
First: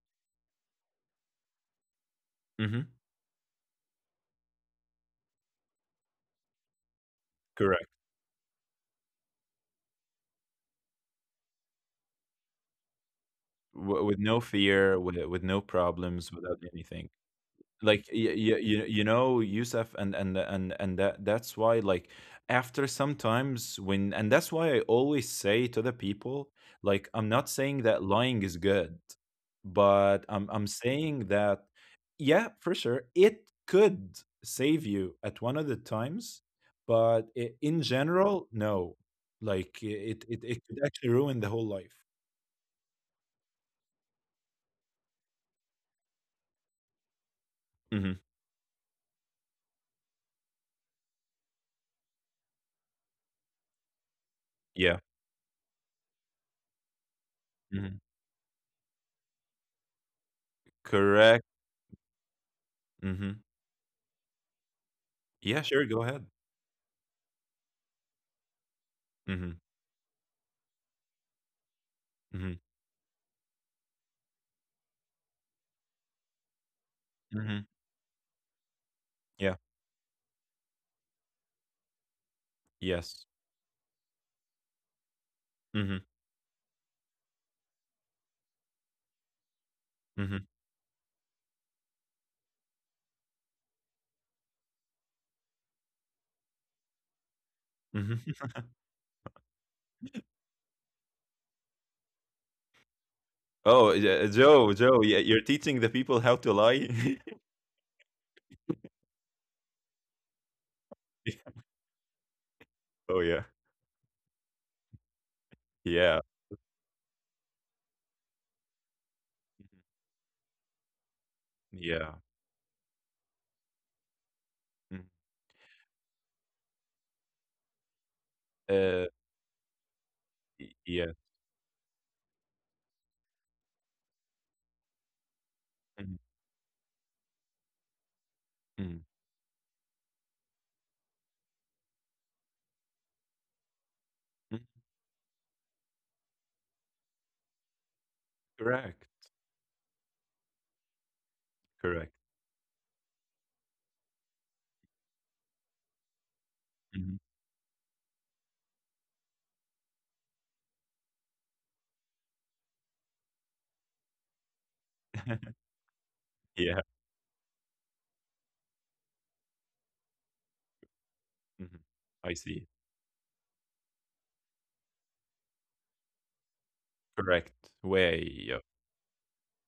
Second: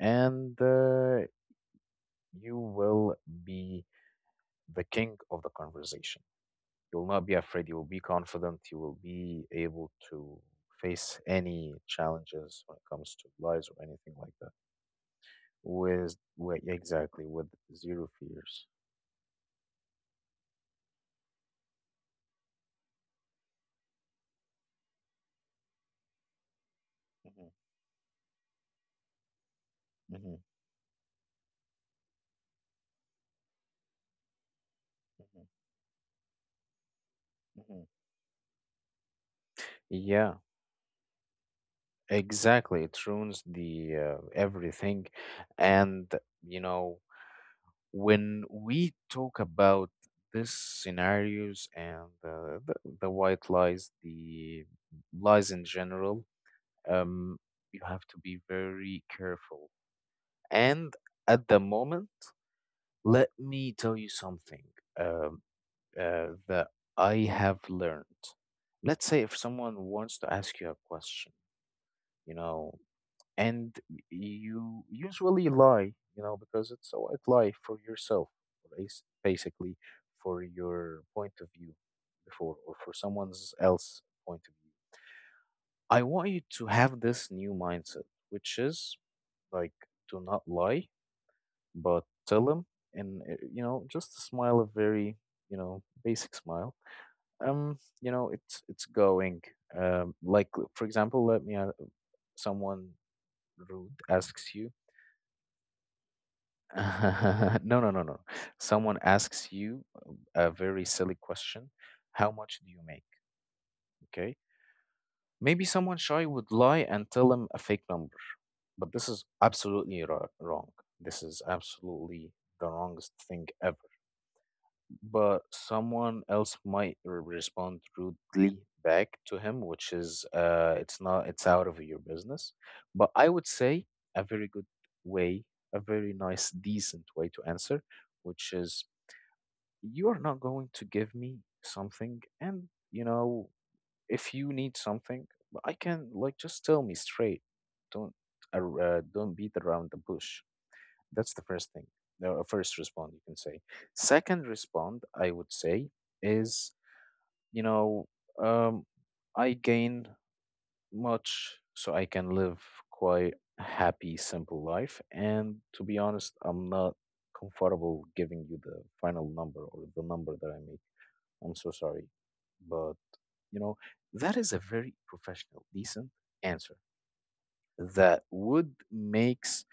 B: and uh, you
A: Hmm.
B: will be the king of the conversation. You will not be afraid, you will
A: Correct.
B: be confident, you will be able to face any challenges when it comes to lies or
A: W
B: anything
A: with
B: like
A: no
B: that
A: fear, with with no
B: with
A: problems, without
B: with
A: anything.
B: exactly with zero
A: Like y you
B: fears.
A: you know, Yusuf, and and and and that that's why, like after sometimes when and that's why I always say to the people like I'm not
B: Mhm,
A: saying that lying is good, but
B: mhm,
A: I'm I'm saying that yeah, for sure, it could save you
B: mhm,
A: at one of the times, but i-
B: mhm.
A: in general, no. Like i- it
B: Yeah,
A: it it could actually ruin the whole life.
B: exactly. It ruins the uh, everything, and you know
A: Hmm.
B: when we talk about these scenarios and uh, the the white lies, the
A: Yeah.
B: lies in general, um, you have to be very careful. And
A: Correct.
B: at the moment, let
A: Mhm.
B: me tell you something. Um,
A: Yeah, sure, go ahead.
B: uh, that I have learned. Let's say if
A: Mhm.
B: someone wants to ask you a question, you
A: Mhm.
B: know, and you usually lie, you know, because it's a white lie
A: Mhm.
B: for yourself, bas-
A: Yeah.
B: basically for your point of view before or for
A: Yes.
B: someone else point of view. I
A: Mhm.
B: want you to have this new mindset, which is like do not
A: Mhm.
B: lie, but tell them and uh, you know, just smile a very, you know, basic smile. Um, you
A: Mhm.
B: know,
A: [laughs]
B: it's it's going. Um, like for example, let me uh, someone rude
A: Oh, yeah,
B: asks you.
A: Joe, Joe, yeah, you're teaching the people how to lie?
B: [laughs] No, no, no, no. Someone asks you a very silly
A: [laughs]
B: question. How much do you make?
A: Oh, yeah.
B: Okay. Maybe someone shy
A: Yeah.
B: would lie and tell them a fake number, but this is
A: Mhm.
B: absolutely ro- wrong. This is
A: Yeah.
B: absolutely the wrongest thing ever.
A: Mm.
B: But someone else might r- respond rudely
A: Uh,
B: back to him, which is uh
A: y
B: it's
A: Yeah.
B: not, it's out of your business. But I would say a very good way, a very
A: Mhm.
B: nice decent way to answer, which is
A: Mhm.
B: you are not going to give me something and you know if you
A: Mm.
B: need something I can, like, just tell me straight. Don't ar- uh,
A: Correct.
B: don't beat around the bush. That's the first thing,
A: Correct.
B: the uh, first respond you can say. Second respond, I would say, is,
A: Mhm.
B: you know, um, I gain much so I can live quite happy, simple life. And
A: [laughs]
B: to be honest, I'm
A: Yeah.
B: not comfortable giving you the final number or the number that I make. I'm so
A: Mhm.
B: sorry.
A: I see.
B: But, you know, that is a very professional, decent answer
A: Correct way.
B: that
A: Yeah.
B: would makes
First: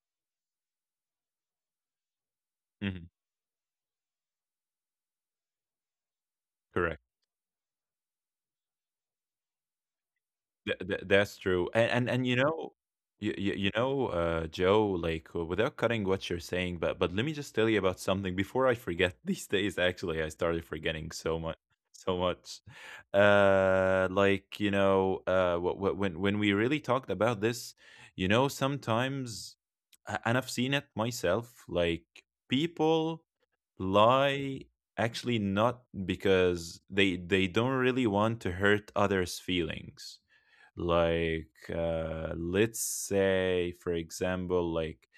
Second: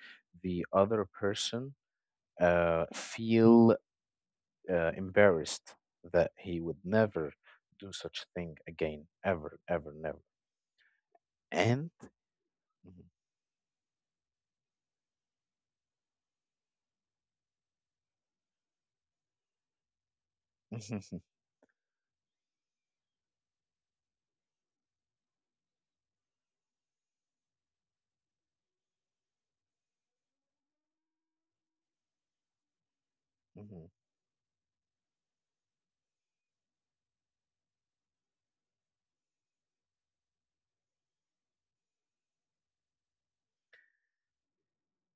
B: the other person uh,
A: Mhm.
B: feel uh, embarrassed, that he would
A: Correct.
B: never do such thing again, ever, ever, never.
A: Th th that's true, and
B: And
A: and and, you know you you you know, uh, Joe, like, uh, without cutting what you're saying, but but let me just tell you about something before I forget. [laughs] These days, actually, I started forgetting
B: mhm,
A: so much, so much. Uh, like, you know, uh, wh wh when when we really talked about this, you know, sometimes, a- and I've seen it myself, like people
B: mhm,
A: lie actually not because they they don't really want to hurt others' feelings. Like uh, let's say for example, like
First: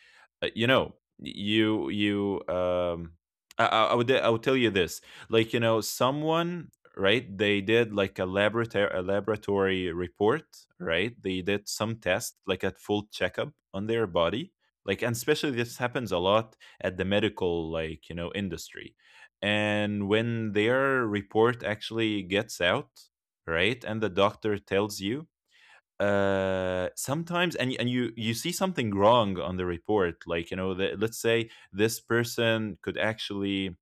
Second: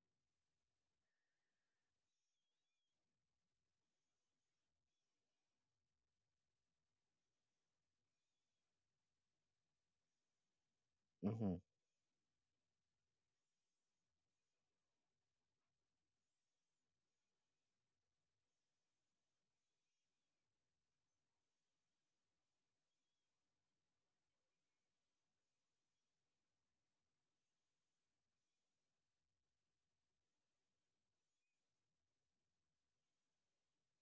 A: uh, you know you you um I, I I would I would tell you this, like you know someone, right? They did like a laboratory a laboratory report, right? They
B: mhm,
A: did some test, like a full checkup on their body. Like and especially this happens a lot at the medical, like you know, industry. And when their report actually gets out, right, and the doctor tells you, uh, sometimes, and and you you see something wrong on the report, like, you know, the, let's say this person could actually,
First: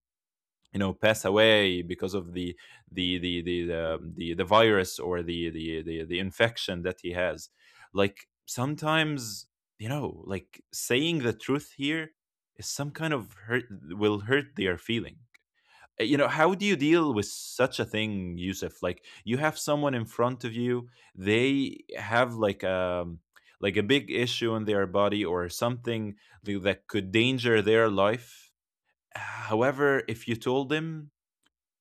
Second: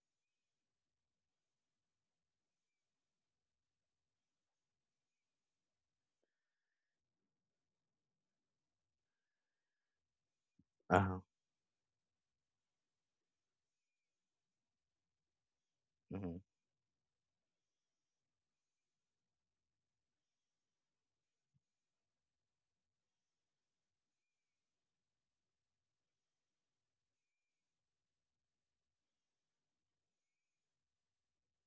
A: you know, pass away because of the the the the the, um, the, the virus, or the, the the the infection that he has. Like sometimes, you know, like
B: [laughs]
A: saying
B: uh-huh,
A: the truth here is some kind of hurt, will hurt their feeling. Uh, you know,
B: mhm,
A: how do you deal with such a thing, Yusuf? Like you have someone in front of you, they have like um like a big issue in their body or something th- that could danger their life. However, if you told him,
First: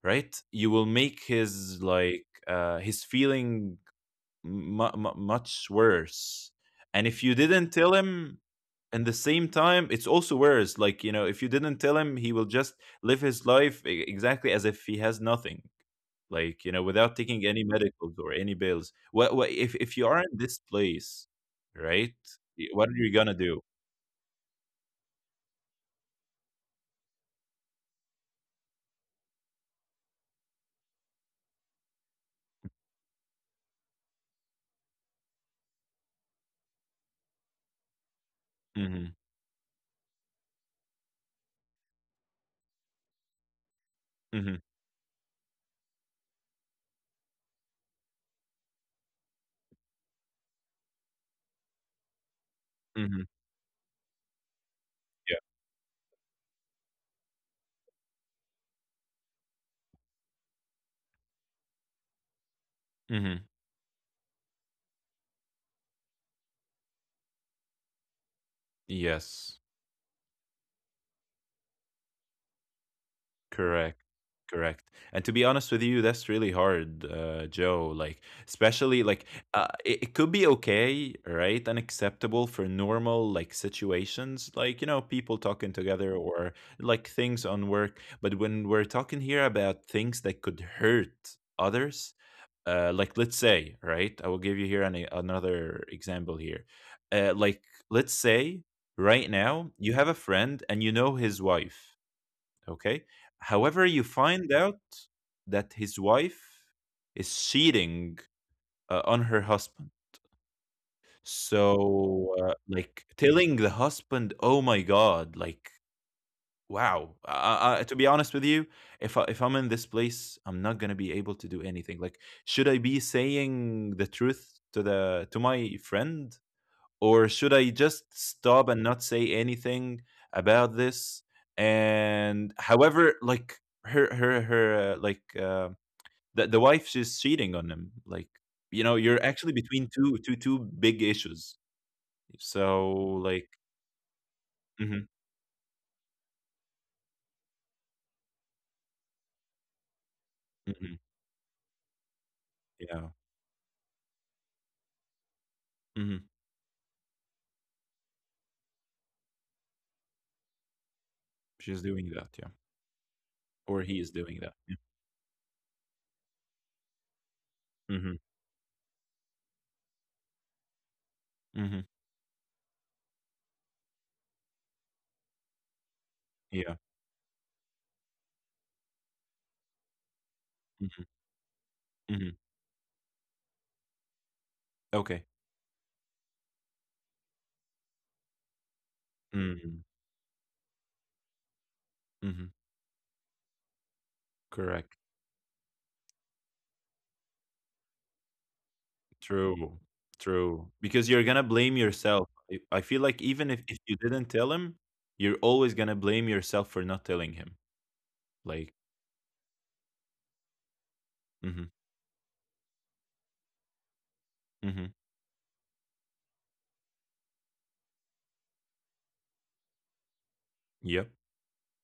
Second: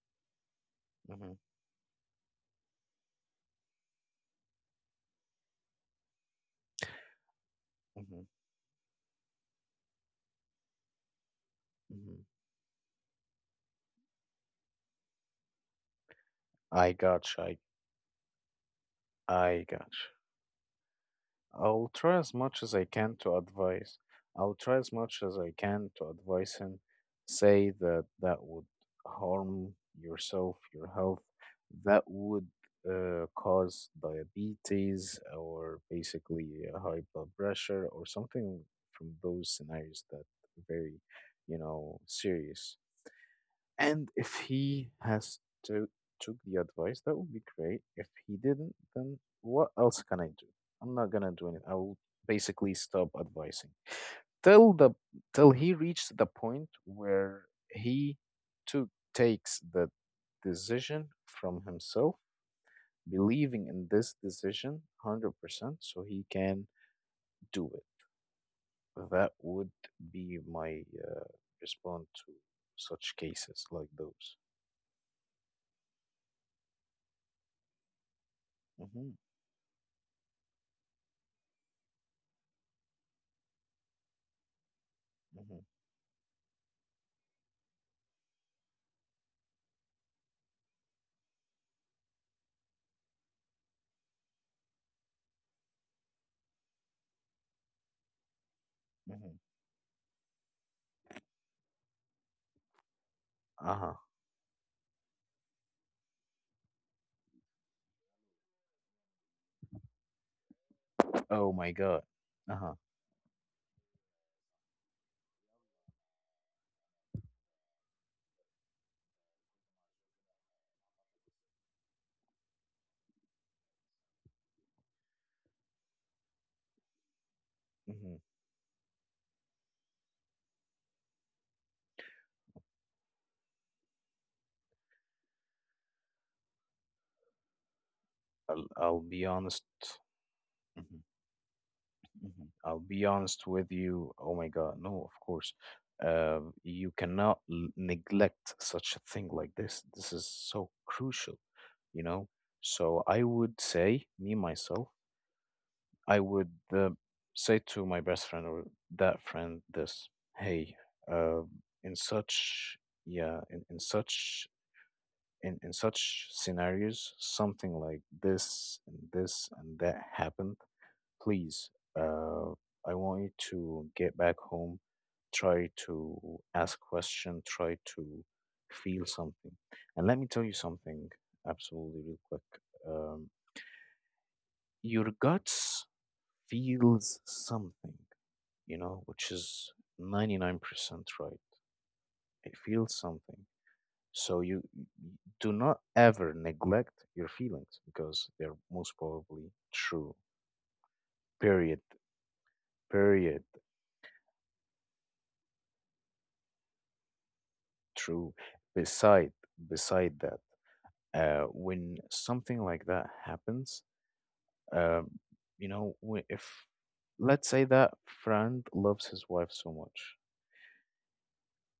A: right, you will make
B: mhm,
A: his, like, uh, his feeling mu mu much worse. And if you didn't tell
B: mhm,
A: him in the same time, it's also worse. Like, you know, if you didn't tell
B: mhm.
A: him, he will just live his life e- exactly as if he has nothing. Like, you know,
B: I
A: without taking
B: gotcha.
A: any medicals or any bills.
B: I,
A: What, what
B: I
A: if, if you
B: gotcha.
A: are in this place,
B: I'll
A: right?
B: try as much
A: y-
B: as I
A: What are you
B: can
A: gonna
B: to
A: do?
B: advise. I'll try as much as I can to advise him. Say that that would harm yourself, your health, that would uh, cause diabetes or basically uh, high blood pressure or something
A: Mm-hmm.
B: from those scenarios that are very, you know, serious. And if
A: Mm-hmm.
B: he has to took the advice, that would be great. If he didn't, then what else can I do? I'm not gonna do anything. I will basically stop
A: Mm-hmm.
B: advising till the till he reached the point where he took takes the decision from himself,
A: Yeah. Mm-hmm.
B: believing in this decision one hundred percent, so he can do it. That
A: Yes.
B: would be my uh, response to such cases like
A: Correct.
B: those.
A: Correct. And to be honest with you, that's really hard, uh, Joe. Like, especially
B: Hmm.
A: like uh, it, it could be okay, right, and acceptable for normal like situations, like you know, people talking together or like things on work. But when we're talking here about things that could hurt others, uh, like let's say, right, I will give you here an, another example here. Uh, like, let's say right
B: Mhm.
A: now you have a friend and you know his wife. Okay. However,
B: Uh-huh.
A: you find out that his wife is cheating uh, on her husband.
B: Oh my God.
A: So, uh,
B: Uh-huh.
A: like, telling the husband, "Oh my God!" Like, wow. I, I, to be honest with you, if I, if I'm in this place, I'm not gonna be able to do anything. Like, should I be saying the truth to the to my friend? Or should I just
B: Mhm.
A: stop and not say anything about this? And however, like her, her, her, uh, like uh, the the wife, she's cheating on him. Like
B: I'll,
A: you know,
B: I'll
A: you're
B: be
A: actually
B: honest.
A: between two, two, two
B: Mhm.
A: big issues.
B: Mhm. I'll
A: So
B: be
A: like,
B: honest with you. Oh my God, no,
A: mhm,
B: of course. Uh, you cannot l- neglect such a thing like this. This is so
A: mhm,
B: crucial, you know? So
A: yeah,
B: I would say, me myself, I
A: hmm,
B: would uh, say to my best friend or that friend this, hey, uh,
A: she's
B: in
A: doing that, yeah,
B: such yeah, in, in
A: or he is doing
B: such
A: that. Yeah.
B: in, in such scenarios, something like
A: Hmm.
B: this and this and that happened. Please,
A: Hmm.
B: uh, I want you to get back home, try to
A: Yeah.
B: ask question, try to feel something. And let me tell you
A: Hmm.
B: something absolutely real
A: Hmm.
B: quick. Um, your
A: Okay.
B: guts feels something, you know, which is
A: Hmm.
B: ninety-nine percent right.
A: Hmm.
B: I feel something. So you
A: Correct.
B: do not ever neglect your feelings because they're most probably
A: True,
B: true.
A: true. Because you're gonna blame
B: Period.
A: yourself. I I feel like
B: Period.
A: even if, if you didn't tell him, you're always gonna blame yourself for not telling him.
B: True.
A: Like,
B: Beside beside that, uh,
A: mm-hmm,
B: when something like that happens,
A: mm-hmm,
B: um, you know, wh- if let's say that friend loves his wife so much,
A: yep,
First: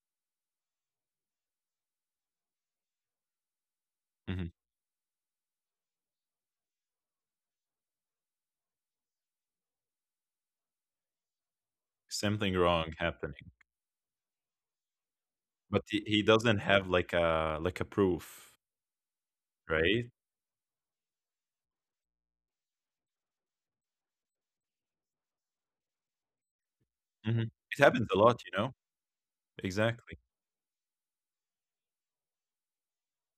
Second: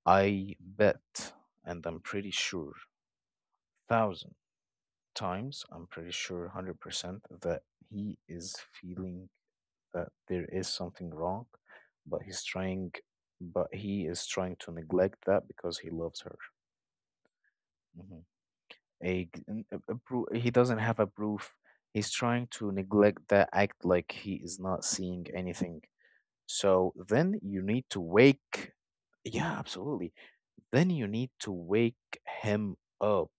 B: I bet, and I'm pretty sure, thousand
A: mm-hmm,
B: times. I'm pretty sure one hundred percent that he is feeling that there is something wrong, but he's
A: something
B: trying,
A: wrong happening.
B: but he is trying to neglect that because he
A: But he,
B: loves her.
A: he doesn't have like a like a
B: Hmm.
A: proof,
B: A, g- n- a, a
A: right?
B: pro- he doesn't have a proof. He's trying to neglect that, act like he is not seeing anything. So then
A: Hmm.
B: you
A: It
B: need to
A: happens a lot, you know.
B: wake. Yeah, absolutely.
A: Exactly.
B: Then you need to wake him up.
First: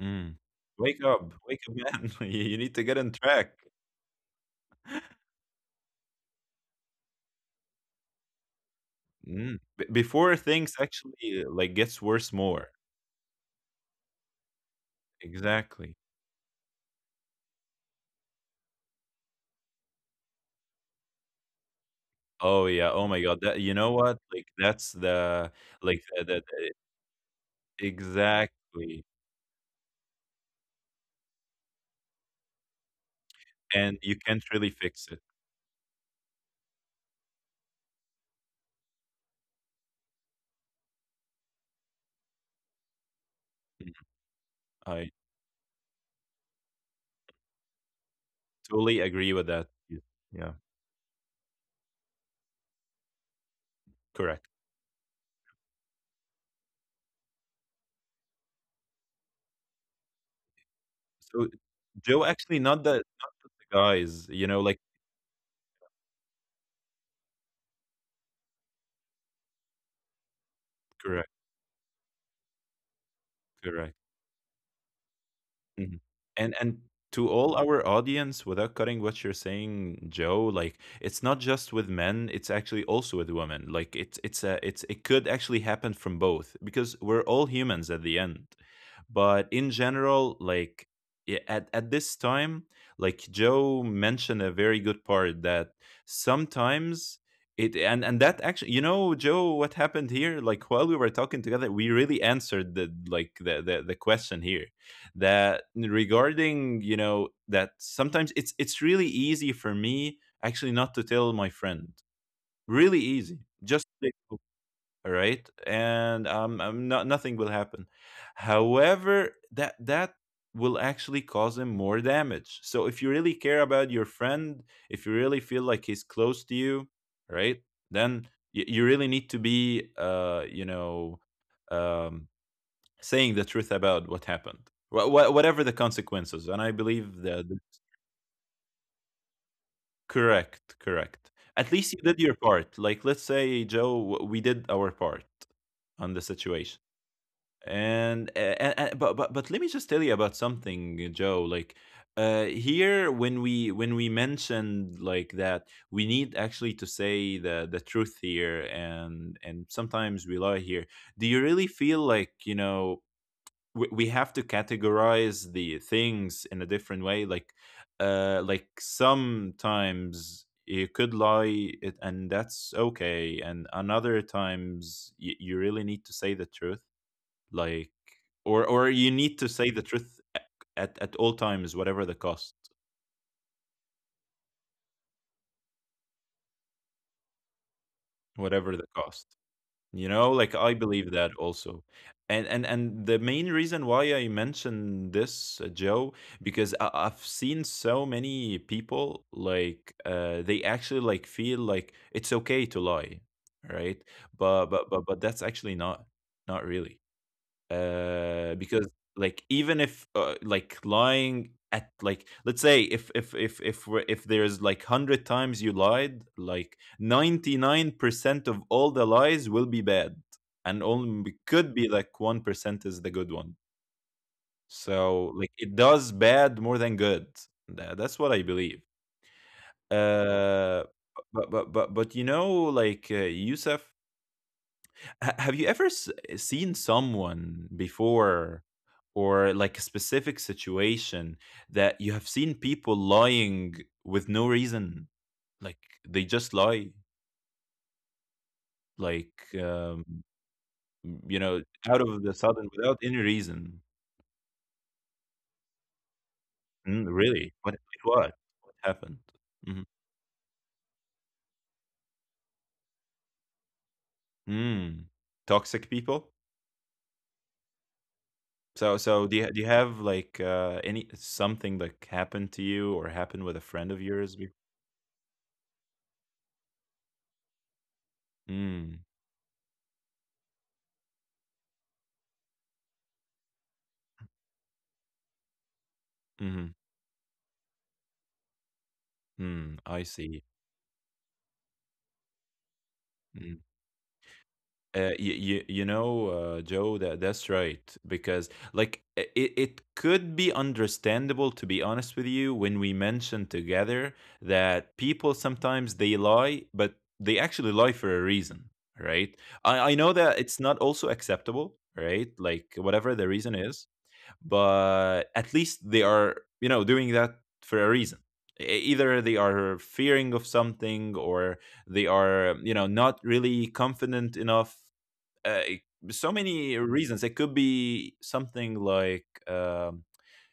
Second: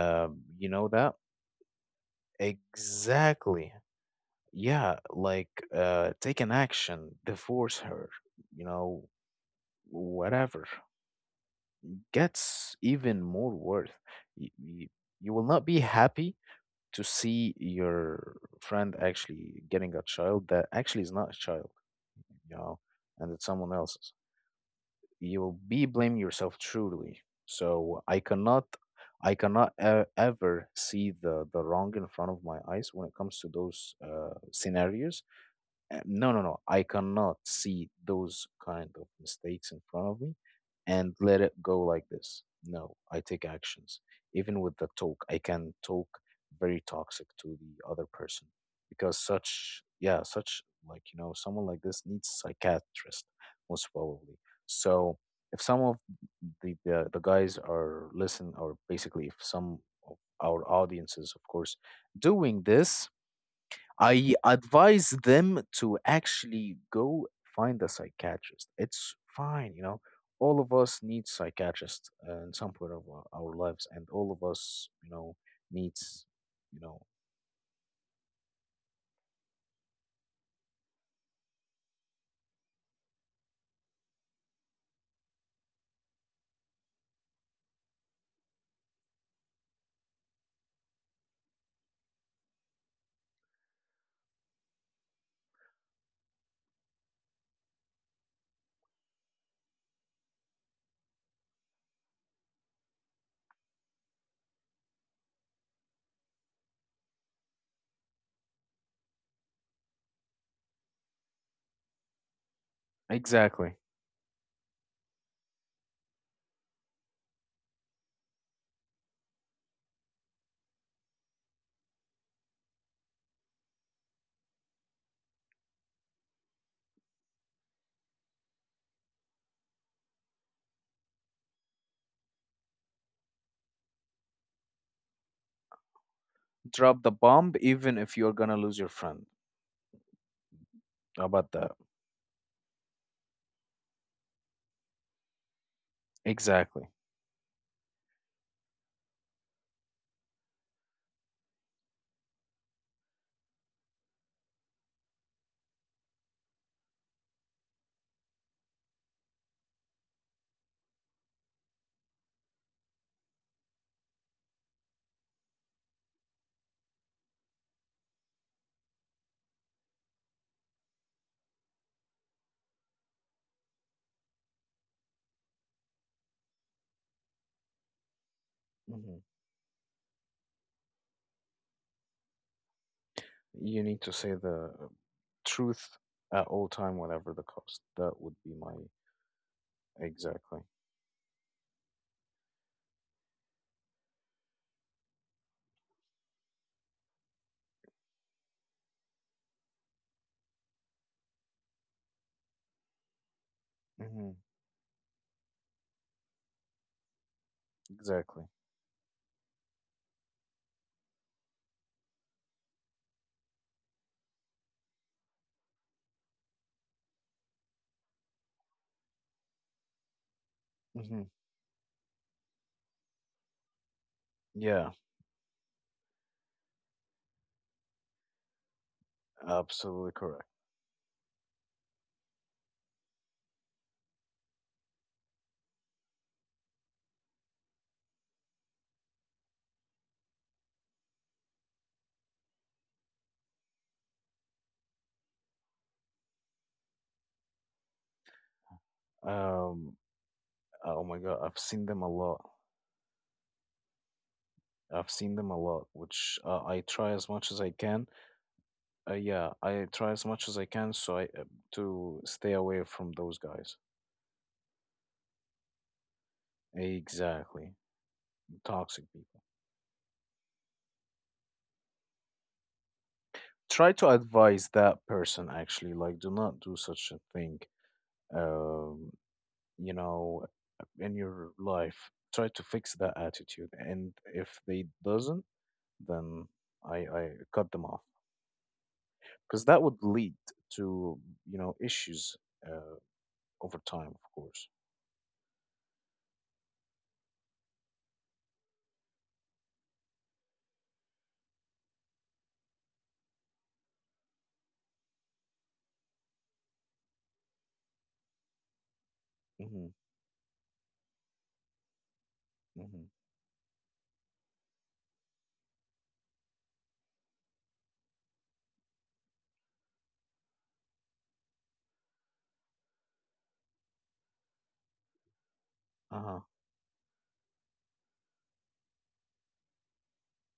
A: Mm.
B: you know
A: Wake
B: that?
A: up, wake up, man. [laughs] you you need to get on track.
B: Exactly. Yeah, like uh take an action, divorce her, you know,
A: Mm. B- before
B: whatever
A: things actually uh, like gets worse more.
B: gets even more worth. you, you, you will not be
A: Exactly.
B: happy to see your friend actually getting a child that actually is not a child, you
A: Oh,
B: know,
A: yeah. Oh my
B: and
A: god.
B: it's
A: That you
B: someone
A: know
B: else's.
A: what? Like, that's
B: You
A: the
B: will be
A: like,
B: blaming
A: the
B: yourself
A: the
B: truly.
A: the
B: so i cannot
A: exactly.
B: I cannot uh, ever see the the wrong in front of my eyes when it comes to
A: And
B: those
A: you
B: uh,
A: can't really fix it.
B: scenarios. Uh, no, no, no. I cannot see those kind of mistakes in front of me and let it go like this. No, I take
A: Mhm.
B: actions. Even with the
A: I
B: talk, I can talk very toxic to the other person
A: totally
B: because
A: agree with that.
B: such,
A: Yeah.
B: yeah,
A: Yeah.
B: such like, you know, someone like this needs psychiatrist most probably.
A: Correct.
B: So if some of the, the, the guys are listening, or basically if some of our audiences, of
A: So,
B: course,
A: Joe,
B: doing
A: actually not the
B: this,
A: not the
B: I
A: guys, you know, like
B: advise them to actually go find a psychiatrist. It's fine, you know. All of us need
A: correct,
B: psychiatrists uh, in some point of our our lives,
A: correct.
B: and all of us, you know,
A: Mhm.
B: needs,
A: And and
B: you know,
A: to all our audience, without cutting what you're saying, Joe, like it's not just with men; it's actually also with women. Like it's it's a it's it could actually happen from both because we're all humans at the end. But in general, like i- at at this time, like Joe mentioned a very good part that sometimes it, and and that actually, you know, Joe, what happened here, like while we were talking together, we really answered the, like the the, the question here, that regarding, you know, that sometimes it's it's really easy for me actually not to tell my friend, really easy,
B: exactly.
A: just say, "Oh, all right," and um, I'm not nothing will happen. However, that that will actually cause him more damage. So if you really care about your friend, if you really feel like he's close to you, right, then y- you really need to be, uh, you know, um, saying the truth about what happened, wha- wha- whatever the consequences. And I
B: Drop the
A: believe that
B: bomb,
A: the-
B: even if you're gonna lose your friend.
A: correct,
B: How
A: correct.
B: about that?
A: At least you did your part. Like, let's say, Joe, w- we did our part on the situation.
B: Exactly.
A: And, uh, and, and but, but but let me just tell you about something, uh, Joe. Like uh, here, when we when we mentioned like that, we need actually to say the the truth here, and and sometimes we lie here. Do you really feel like, you know, we we have to categorize the things in a different way, like uh, like sometimes you could lie it, and that's okay, and another times you, you really need to say the truth, like or or
B: Mhm.
A: you need to say the truth a- at at all times, whatever the cost,
B: You need to say the truth at all time, whatever the cost. That would be my
A: whatever the cost. You
B: exactly.
A: know, like I believe that also. And and and the main reason why I mentioned this, uh, Joe, because I, I've seen so many people, like uh, they actually like feel like it's okay to lie, right?
B: Hmm.
A: But but but but that's actually not not really,
B: Exactly.
A: uh, because like even if, uh, like lying at, like let's say, if if if if we're- if there's like a hundred times you lied, like ninety-nine percent of all the lies will be bad, and
B: Hmm.
A: only could be like one percent is the good one.
B: Yeah,
A: So like it does bad more than good. Tha- that's what I believe.
B: absolutely correct.
A: uh but but but but you know, like, uh, Yusuf, ha- have you ever s- eh, seen someone before, or like a specific situation that you have seen people lying with no reason, like they just lie, like,
B: Um,
A: um,
B: oh my God,
A: you
B: I've
A: know,
B: seen
A: out
B: them a
A: of the
B: lot.
A: sudden without any reason?
B: I've seen them a lot, which uh, I
A: Mm,
B: try as much
A: really,
B: as I
A: what it
B: can.
A: was, what
B: Uh,
A: happened?
B: yeah,
A: Mm-hmm.
B: I try as much as I can so I uh, to stay away from those guys.
A: Hmm. Mm. Toxic people.
B: Exactly,
A: so
B: toxic
A: so do
B: people.
A: you, do you have, like, uh, any— something like happened to you or happened with a friend
B: Try
A: of
B: to
A: yours before?
B: advise that person actually, like, do not do such a thing.
A: Mm.
B: Um, you know, in your life, try to fix that attitude, and if they doesn't, then
A: Mhm.
B: I I cut them off. Because
A: Mm,
B: that would
A: I
B: lead
A: see.
B: to, you know, issues uh,
A: Mm.
B: over time, of course.
A: Uh, you, you, you know, uh, Joe, that that's right. Because like, i- it, it could be understandable, to be honest with you, when we mentioned together that people sometimes they lie, but they actually lie for a reason, right?
B: Mm-hmm.
A: I, I know that it's not also acceptable, right? Like
B: Hmm.
A: whatever the reason is, but at least they are, you know, doing that for a reason. E- Either they are fearing of something, or they are, you know, not really confident enough, uh, e,
B: Uh
A: so
B: huh.
A: many reasons. It could be something like, um,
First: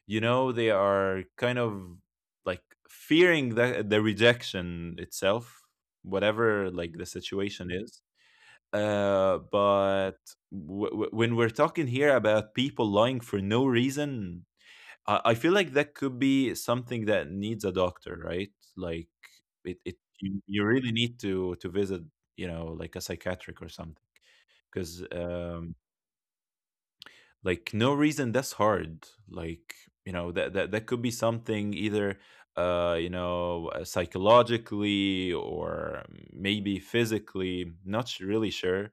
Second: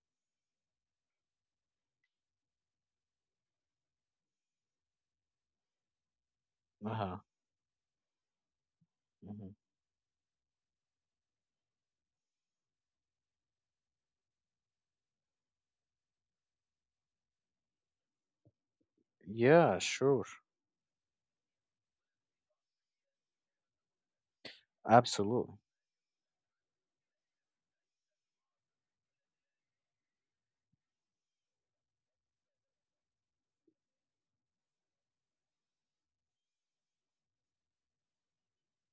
A: you know, they are kind of like fearing the, the rejection itself, whatever like
B: Uh
A: the
B: huh.
A: situation is. Uh
B: Hmm.
A: but w- w- when we're talking here about people lying for no reason, I I feel like that could be something that needs a doctor, right? Like it,
B: Yeah,
A: it
B: sure,
A: you, you really need to to visit, you know, like a psychiatric or something. Because,
B: absolutely.
A: um, like, no reason, that's hard. Like, you know, that that that could be something either, uh you know, uh, psychologically, or maybe physically. Not s- really sure,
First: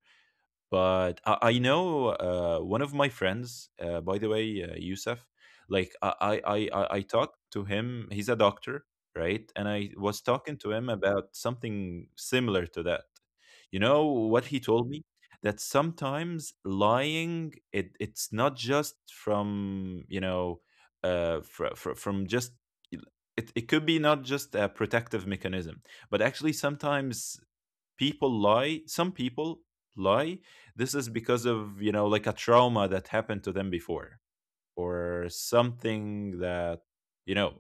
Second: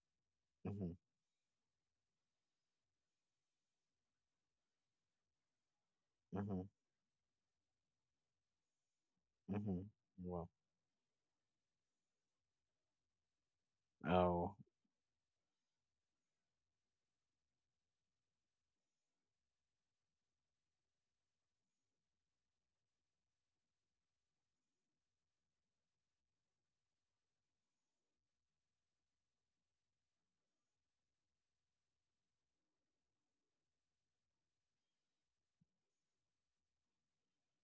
B: Mm-hmm.
A: but I, I know, uh, one of my friends, uh, by the way, uh, Yusuf. Like I, I, I,
B: Mm-hmm.
A: I I talked to him. He's a doctor, right? And
B: Mm-hmm.
A: I was
B: Well,
A: talking to him about something similar to that. You know what he
B: oh,
A: told me? That sometimes lying, it it's not just from, you know, uh, fr- fr- from just— it, it could be not just a protective mechanism, but actually sometimes people lie. Some people lie. This is because of, you know, like a trauma that happened to them before, or something that, you know,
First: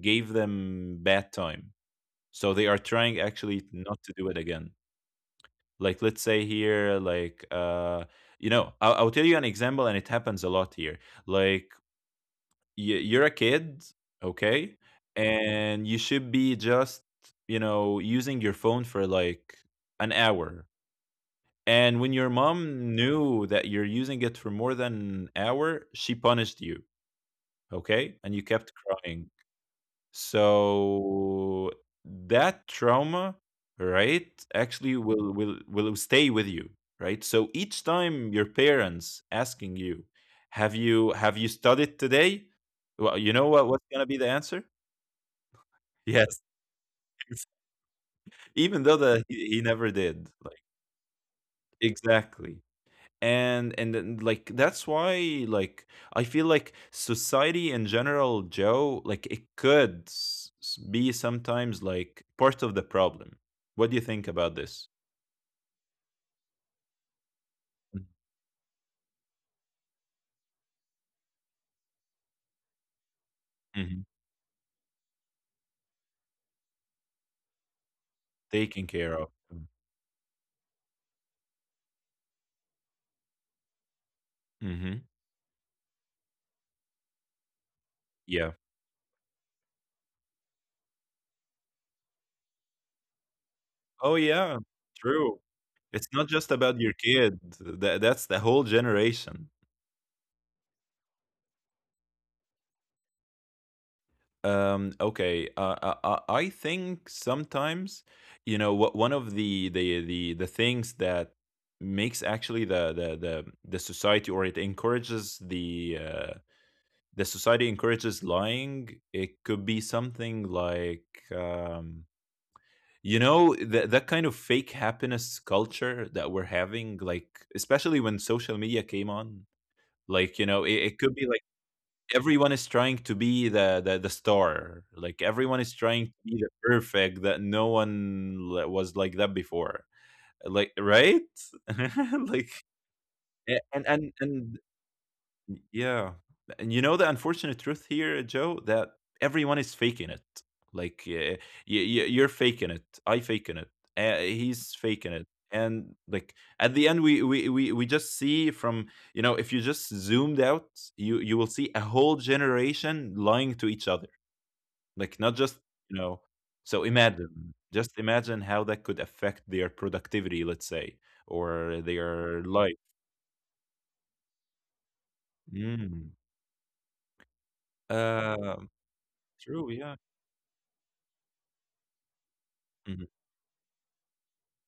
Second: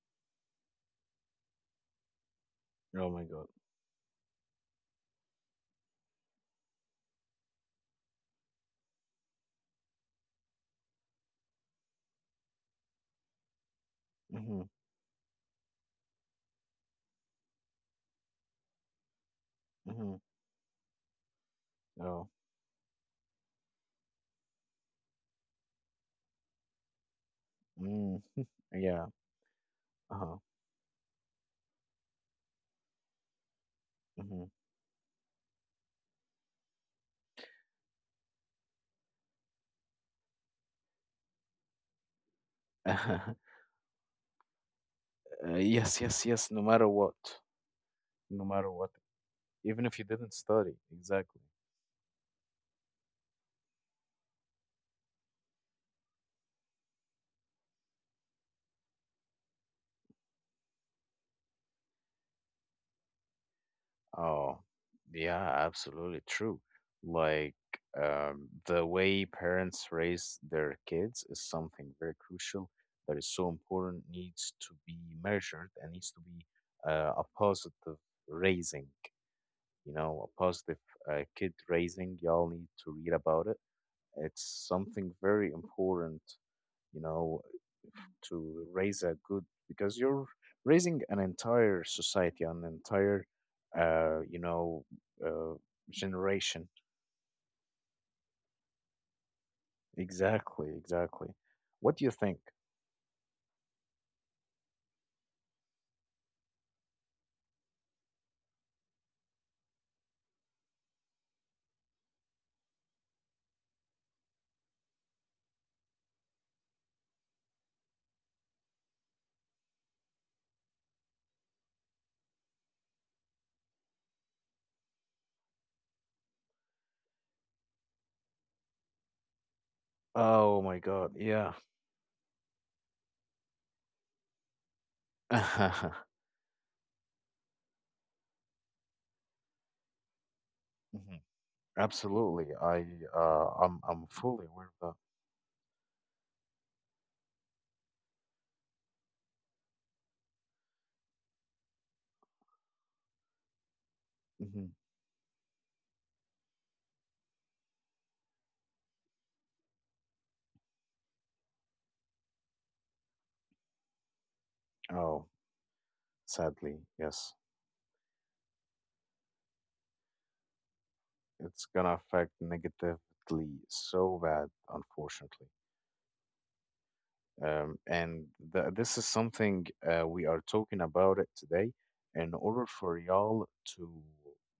A: gave them bad time. So they are
B: oh
A: trying
B: my God.
A: actually not to do it again. Like, let's say here, like, uh you know, I'll, I'll tell you an example, and it happens a lot here. Like, y- you're a kid,
B: Mm-hmm.
A: okay, and you should be just, you know, using your phone for like an
B: Mm-hmm.
A: hour, and when your
B: Oh,
A: mom knew that you're using it for more than an hour, she punished you, okay,
B: mm,
A: and you kept
B: yeah.
A: crying.
B: Uh huh.
A: So that trauma, right,
B: Mm-hmm.
A: actually will will will stay with you, right? So each time your parents asking you, "Have you have you studied today?" Well, you know
B: [laughs]
A: what what's gonna be the answer?
B: uh, yes, yes,
A: Yes.
B: yes. No matter what,
A: [laughs]
B: no matter
A: Even
B: what,
A: though that he, he never
B: even if you
A: did.
B: didn't
A: Like,
B: study, exactly.
A: exactly. and and then, like, that's why, like, I feel like society in general, Joe, like it could s- s- be sometimes like part of the problem. What do you think about
B: Oh,
A: this?
B: yeah, absolutely true. Like um, the way parents raise their kids is something very crucial that is so
A: Mm-hmm.
B: important, needs to be measured and needs to be uh, a positive
A: Taking
B: raising,
A: care of.
B: you know, a positive uh, kid raising. Y'all need to read about it. It's
A: Mm-hmm.
B: something very important, you know,
A: Yeah.
B: to raise a good because you're raising an entire society, an entire,
A: Oh
B: uh, you
A: yeah,
B: know,
A: true.
B: uh,
A: It's not just
B: generation.
A: about your kid. That that's the whole generation.
B: Exactly, exactly. What do you think?
A: Um, okay. Uh, I, I I think sometimes, you know, what one of the the the the things that makes actually the the the the society, or it encourages the, uh, the society encourages lying. It could be something like, um, you know, that that kind of fake happiness culture that we're having, like especially when social media came on. Like, you know,
B: Oh
A: it,
B: my
A: it could
B: God,
A: be like
B: yeah. [laughs]
A: everyone is trying to be the, the the star, like everyone is trying to be the perfect, that no one li- was like that before, like, right.
B: Mhm.
A: [laughs]
B: Absolutely.
A: Like,
B: I uh,
A: a- and
B: I'm
A: and
B: I'm fully
A: and
B: aware of that.
A: Y yeah. And you know the unfortunate truth here, Joe, that everyone is faking it. Like, uh, you you you're faking it, I faking it, uh, he's
B: Hmm.
A: faking it. And, like, at the end, we we we we just see from, you know, if you just zoomed out, you you will see a whole generation lying to each other. Like,
B: Oh,
A: not just, you know—
B: sadly,
A: so
B: yes.
A: imagine, just imagine how that could affect their productivity, let's say,
B: It's
A: or
B: gonna affect
A: their life.
B: negatively so bad, unfortunately.
A: Mm.
B: Um, and
A: Um,
B: th- this is
A: True,
B: something
A: yeah.
B: uh, we are talking about it today in order
A: Mhm.
B: for y'all to,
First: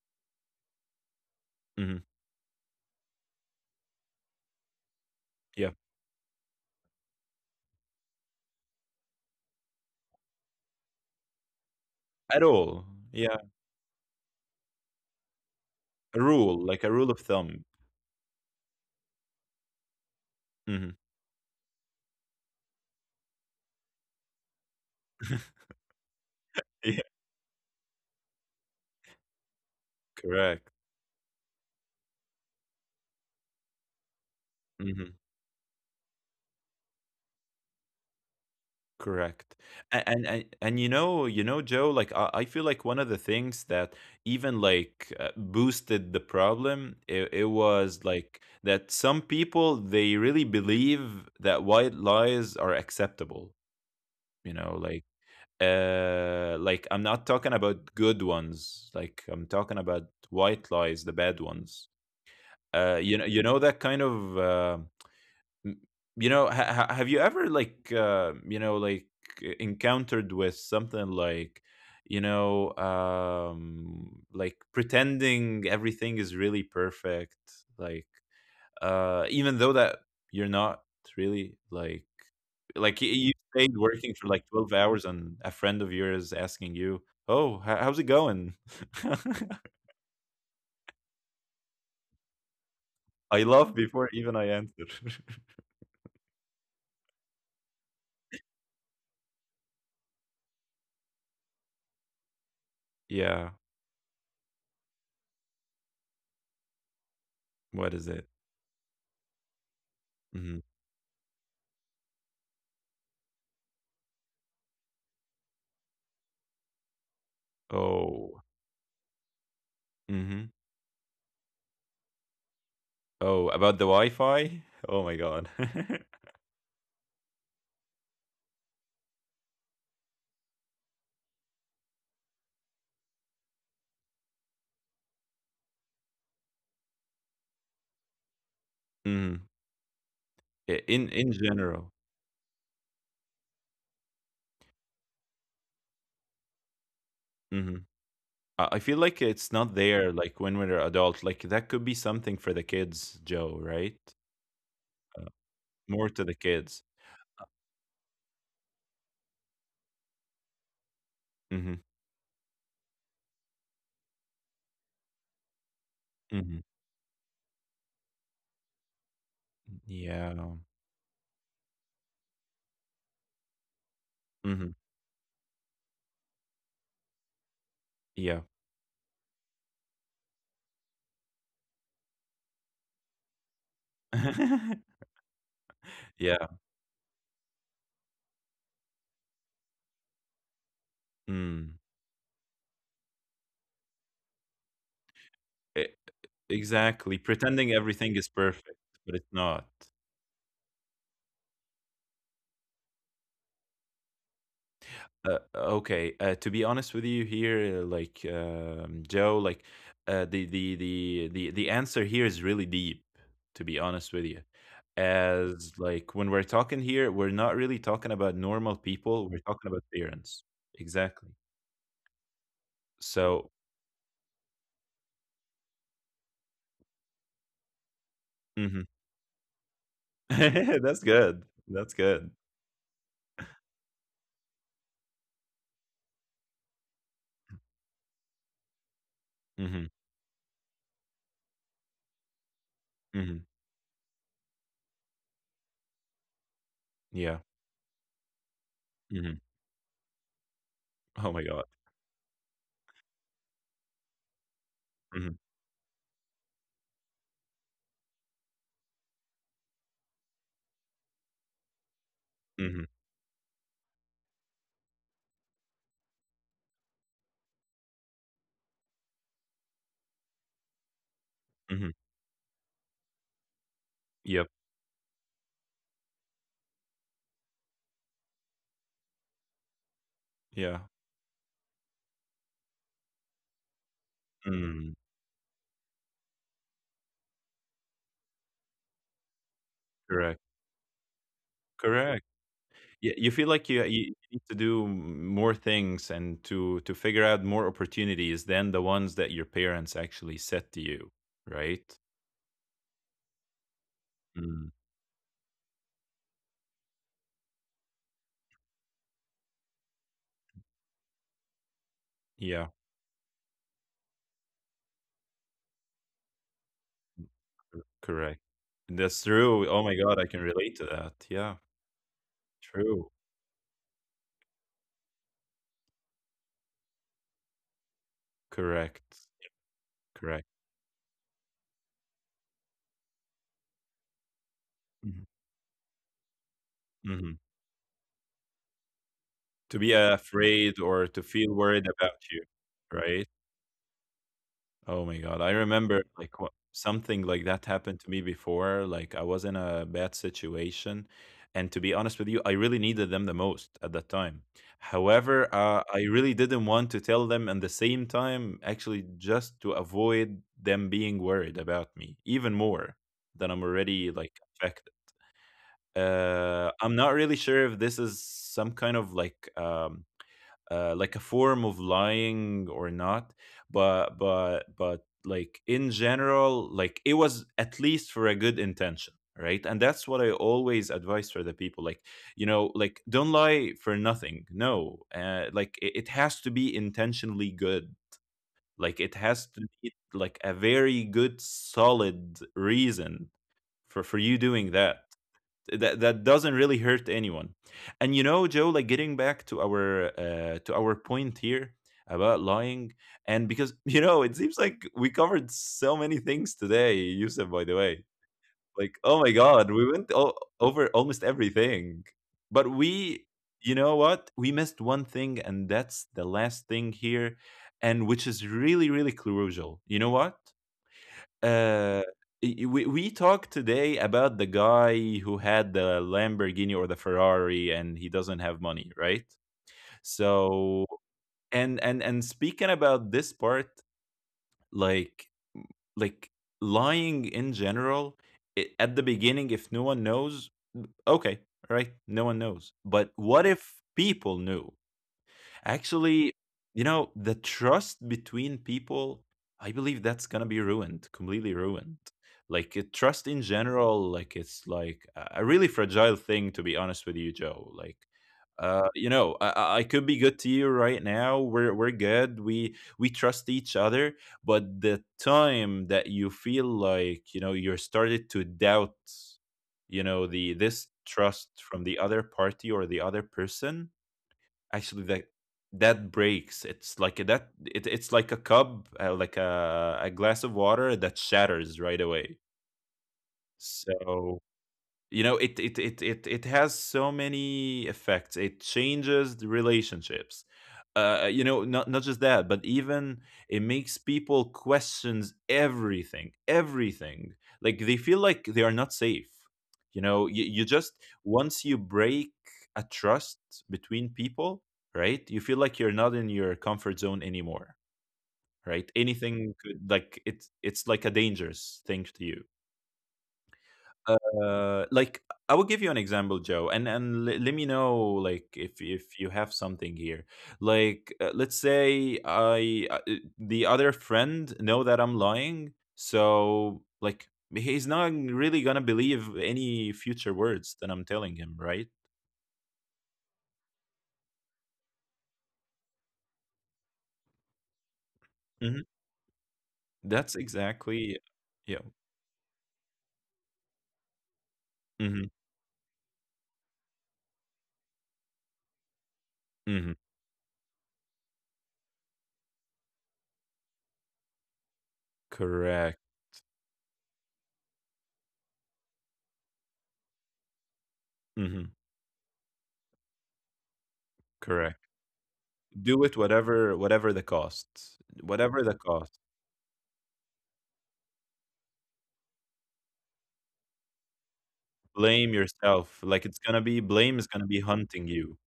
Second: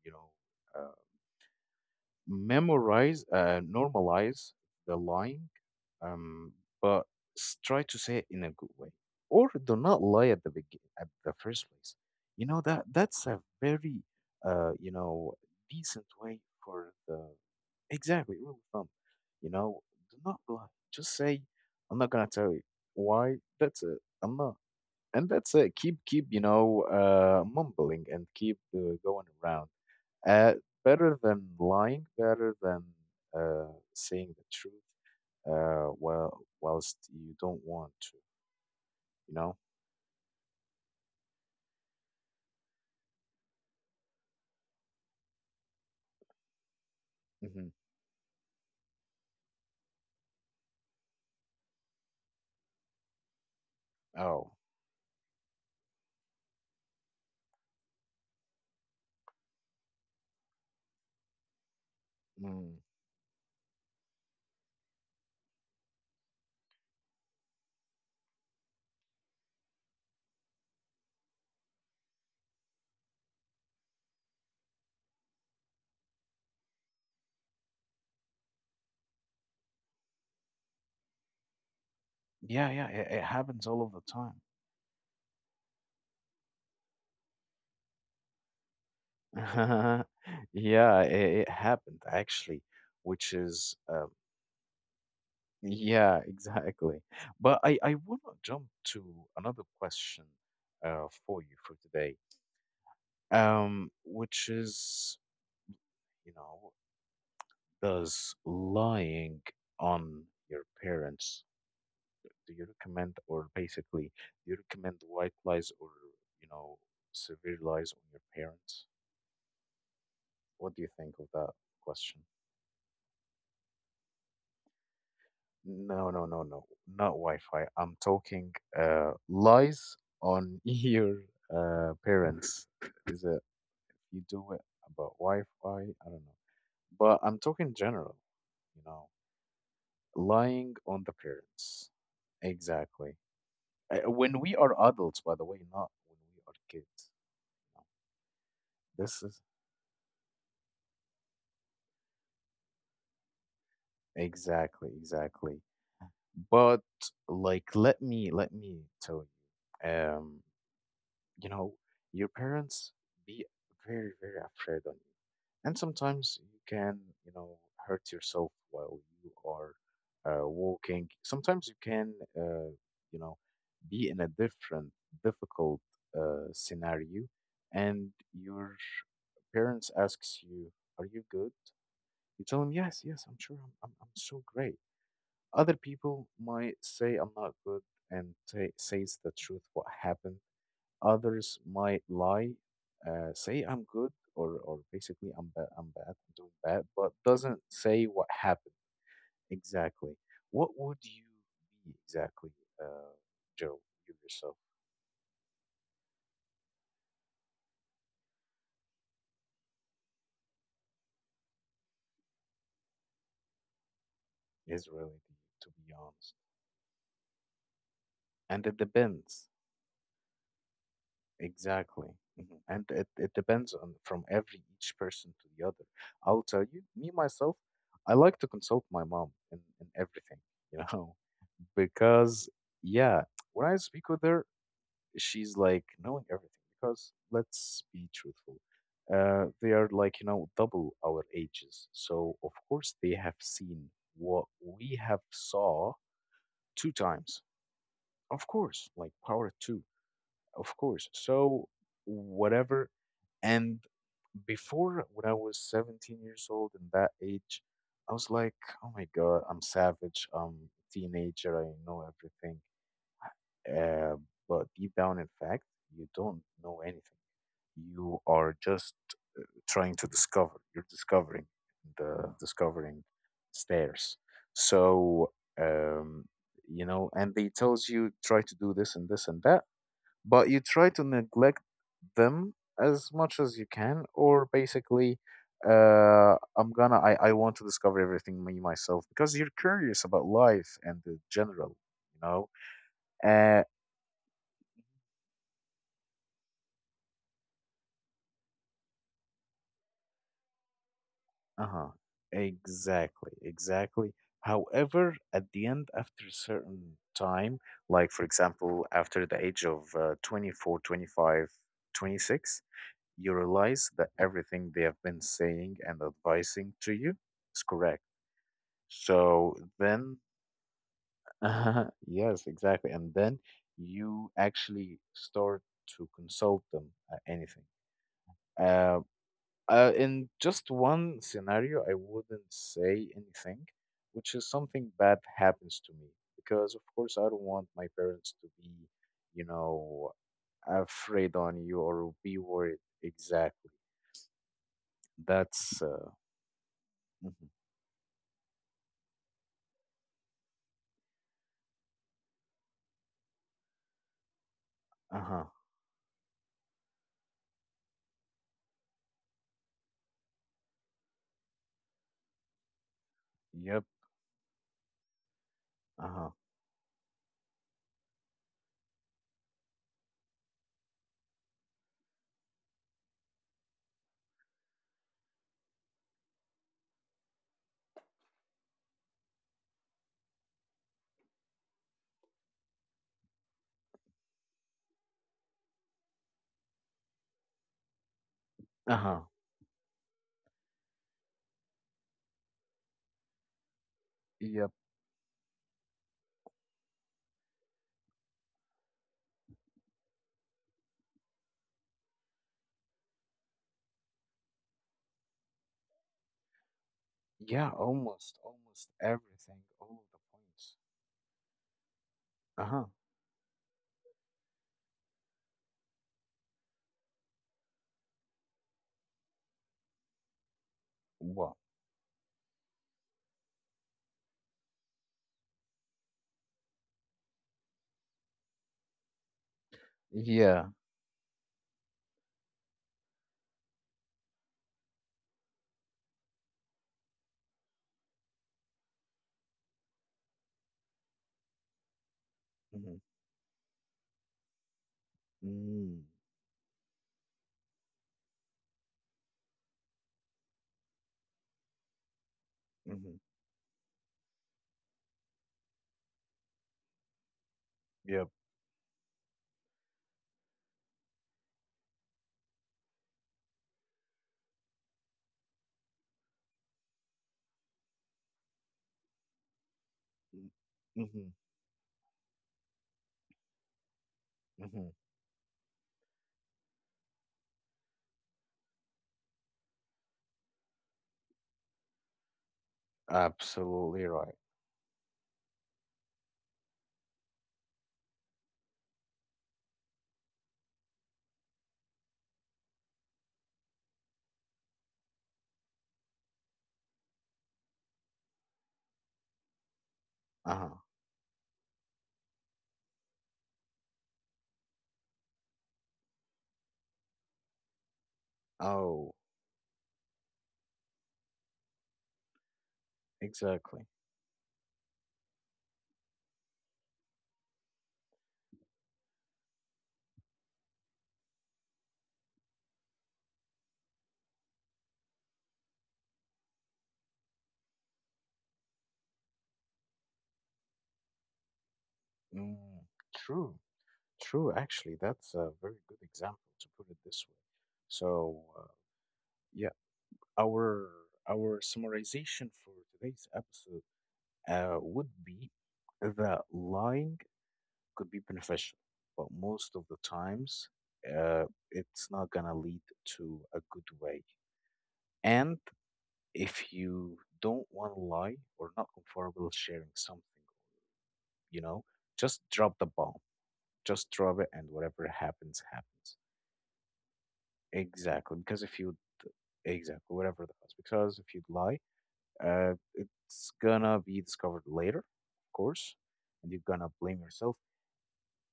B: you know, uh,
A: Mhm.
B: memorize, uh, normalize the lying,
A: Yeah.
B: um, but s- try to say it in a good way, or do not lie at the begin, at the first place.
A: At
B: You know
A: all.
B: that that's
A: Yeah.
B: a very, uh, you know, decent
A: A
B: way
A: rule, like a
B: for
A: rule of
B: the
A: thumb.
B: exactly rule of thumb. You know, do not lie.
A: Mhm.
B: Just say, I'm not gonna tell you why. That's it. I'm not, and that's
A: [laughs]
B: it. Keep keep, you know,
A: Yeah.
B: uh, mumbling and keep uh, going around, uh,
A: Correct.
B: better than lying, better than uh, saying the truth,
A: Mhm.
B: uh, while whilst you don't want to, you know?
A: Correct. And and and and you know you know, Joe, like I, I feel like one of the things that even, like, uh, boosted the problem, it, it
B: Hmm.
A: was like that some people they really believe that white lies are acceptable.
B: Oh,
A: You know, like, uh like I'm not talking about good ones. Like, I'm talking about white lies, the bad ones.
B: mm.
A: Uh, you know, you know, that kind of, uh, m- you know, ha- ha- have you ever, like, uh, you know, like e- encountered with something like, you know, um, like pretending everything is really perfect, like, uh, even though that you're not really, like,
B: Yeah, yeah.
A: like y-
B: It, it
A: you
B: happens
A: stayed
B: all of the
A: working for
B: time.
A: like 12 hours and a friend of yours asking you, "Oh, h- how's it going?" [laughs]
B: [laughs] Yeah, it, it happened actually, which
A: I
B: is,
A: love
B: um,
A: before even I answer.
B: yeah, [laughs] exactly. But I, I want to jump to another question uh, for you for today,
A: [laughs] Yeah.
B: um, which is, you know,
A: What is
B: does
A: it?
B: lying on your
A: Mhm.
B: parents, do you recommend, or basically, do you recommend white lies or, you know, severe lies on your
A: Oh.
B: parents?
A: Mhm.
B: What do you think of that question?
A: Oh, about the Wi-Fi? Oh my God.
B: No,
A: [laughs]
B: no, no, no, not Wi-Fi. I'm talking uh, lies on [laughs] your uh, parents. Is it you do it about Wi-Fi? I don't know. But I'm talking general, you know,
A: Mhm.
B: lying
A: I-
B: on the
A: In in
B: parents.
A: general.
B: Exactly. Uh, when we are adults, by the way, not when we are kids.
A: Mhm. I I feel
B: This
A: like
B: is
A: it's not there like when we're adult. Like that could be something for the kids, Joe, right?
B: exactly, exactly.
A: More to the
B: But
A: kids.
B: like, let me let me tell you, um, you know,
A: Mhm.
B: your parents be very, very afraid on you, and sometimes you
A: Mhm.
B: can, you know, hurt yourself while you are
A: Yeah.
B: uh, walking. Sometimes you can, uh, you know, be in a
A: Mhm.
B: different, difficult uh, scenario, and
A: Yeah.
B: your parents asks you, "Are you good?" You tell them, "Yes, yes, I'm sure. I'm I'm, I'm so great."
A: [laughs]
B: Other people
A: Yeah.
B: might say, "I'm not good," and say says the truth what happened. Others
A: Mm.
B: might lie, uh, say, "I'm good," or or basically, "I'm bad. I'm bad.
A: E-
B: I'm doing bad," but
A: Exactly.
B: doesn't
A: Pretending
B: say what
A: everything is
B: happened
A: perfect, but it's not.
B: exactly. What would you be exactly, uh, Joe? You yourself
A: Uh, okay. Uh, to be honest with you here, uh, like, um, Joe, like, uh, the, the the the the answer here is really deep. To be honest with you,
B: is really, to be
A: as
B: honest,
A: like when we're talking here, we're not really talking about
B: and it
A: normal
B: depends.
A: people. We're talking about parents. Exactly.
B: Exactly. Mhm. And it, it
A: So.
B: depends on from every each person to the other. I'll tell you, me myself, I like to consult
A: Mhm.
B: my mom in, in everything,
A: [laughs]
B: you know,
A: That's good.
B: [laughs]
A: That's good.
B: because yeah, when I speak with her, she's like knowing everything because let's be truthful. Uh, they are
A: Hmm.
B: like, you know, double our ages. So of course they have
A: Hmm.
B: seen what we have saw two times.
A: Yeah.
B: Of course, like
A: Hmm.
B: power two. Of course.
A: Oh my
B: So
A: God.
B: whatever. And before, when I
A: Hmm.
B: was seventeen years old in that age, I was like, oh my God, I'm savage. I'm a teenager. I know everything.
A: Hmm.
B: Uh, but deep down, in fact, you don't know anything. You are just uh, trying to discover. You're discovering
A: Hmm.
B: the discovering stairs.
A: Yep.
B: So, um, you know, and they tells you try to do this and this and that, but you
A: Yeah.
B: try to neglect them as much as you can, or
A: Mm.
B: basically uh i'm gonna i, I want to discover everything me myself because you're curious about
A: Correct.
B: life and the general, you
A: Correct.
B: know.
A: Yeah, you feel
B: Uh
A: like you you need to do m- more things and to to figure out more opportunities than the ones that your parents actually set to you,
B: uh-huh.
A: right?
B: Exactly exactly
A: Mm,
B: However, at the end, after a certain time, like for example after the age of uh, twenty-four, twenty-five, twenty-six,
A: yeah,
B: you realize that everything they have been saying and advising to you is
A: c-
B: correct.
A: correct. That's
B: So
A: true. Oh my
B: then
A: God, I can relate to that. Yeah,
B: uh-huh. Yes, exactly. And
A: true.
B: then you actually start to consult them at anything. Uh,
A: Correct.
B: uh, in
A: Correct.
B: just one scenario, I wouldn't say anything, which is something bad
A: Hmm.
B: happens to me because, of course, I don't
A: Hmm.
B: want my parents to be, you
A: To be
B: know,
A: afraid or to
B: afraid
A: feel
B: on you
A: worried
B: or
A: about
B: be
A: you,
B: worried.
A: right?
B: Exactly.
A: Oh my God. I
B: That's
A: remember,
B: uh,
A: like, what something like
B: mhm.
A: that happened to me before. Like, I was in a bad situation. And to be honest with you, I really needed them the most at that time.
B: Uh-huh.
A: However, uh, I really didn't want to tell them at the same time, actually, just to avoid them being worried about me even more than I'm
B: Yep.
A: already, like, affected.
B: Uh-huh.
A: Uh, I'm not really sure if this is some kind of, like, um, uh, like a form of lying or not, but but but like in general, like, it was at least for a good intention, right? And that's what I always advise for the people, like, you know, like, don't lie for nothing, no, uh, like, it, it has to be intentionally good. Like, it
B: Uh-huh.
A: has to be like a very good solid reason for for you
B: Yep.
A: doing that, that that doesn't really hurt anyone. And you know, Joe, like getting back to our, uh to our point here, about lying, and because— [laughs] you know, it seems like we covered so many things today, Yusuf, by
B: Yeah,
A: the way.
B: almost, almost
A: Like, oh my
B: everything,
A: God, we
B: all of
A: went
B: the
A: o-
B: points.
A: over almost everything, but
B: Uh-huh.
A: we, you know what, we missed one thing, and that's the last thing here, and which is really, really crucial. You know what,
B: Well,
A: uh, y- we we talked today about the guy who had the Lamborghini or the Ferrari and he doesn't have money, right?
B: yeah.
A: So, and and and speaking about this part, like, like lying in general, I— at the beginning, if no one knows, okay, right, no one knows.
B: Mhm.
A: But what if people knew?
B: Mm.
A: Actually, you know, the trust between people, I believe that's gonna be ruined, completely ruined. Like, uh,
B: Mhm.
A: trust in general, like it's like a a really fragile thing, to be honest with you, Joe. Like,
B: Yep.
A: uh, you know, I, I I could be good to you right now. We're we're good. We we trust each other. But the time that you feel like, you know, you're started to doubt, you know,
B: Mm.
A: the this
B: Mhm.
A: trust from the other party or the other person,
B: Mhm.
A: actually, that that breaks. It's like that. It, it's like a cup, uh, like a a glass of water that shatters right away.
B: Absolutely right.
A: So, you know, it it it it, it has so many effects. It changes the relationships, uh, you know, not, not just that, but even it makes people questions everything, everything, like they feel like they are not safe. You know, you, you
B: Uh-huh.
A: just once you break a trust between people, right? You feel like you're not in your comfort zone anymore, right?
B: Oh,
A: Anything could, like, it's it's like a dangerous thing to you.
B: exactly.
A: Uh, like I will give you an example, Joe, and and le- let me know, like, if if you have something here. Like, uh, let's say I uh, uh, the other friend know that I'm lying, so, like, he's not really gonna believe any future words that I'm telling him, right?
B: Mm. True. True. Actually, that's a very good example to put it this way. So, uh,
A: hmm
B: yeah,
A: That's
B: our
A: exactly,
B: our
A: yeah.
B: summarization for today's episode uh, would
A: hmm
B: be that lying could be beneficial, but most of the
A: hmm
B: times, uh, it's not gonna lead to a good way. And
A: Correct.
B: if you don't want to lie or not comfortable sharing something, you
A: hmm
B: know, just drop the bomb, just drop it, and
A: Correct.
B: whatever happens,
A: Do
B: happens.
A: it, whatever whatever the cost,
B: Exactly, because
A: whatever
B: if
A: the
B: you
A: cost.
B: Exactly, whatever that was. Because if you lie, uh, it's gonna be discovered later,
A: Blame
B: of course,
A: yourself, like, it's
B: and you're
A: gonna be,
B: gonna blame
A: blame is gonna
B: yourself.
A: be hunting you,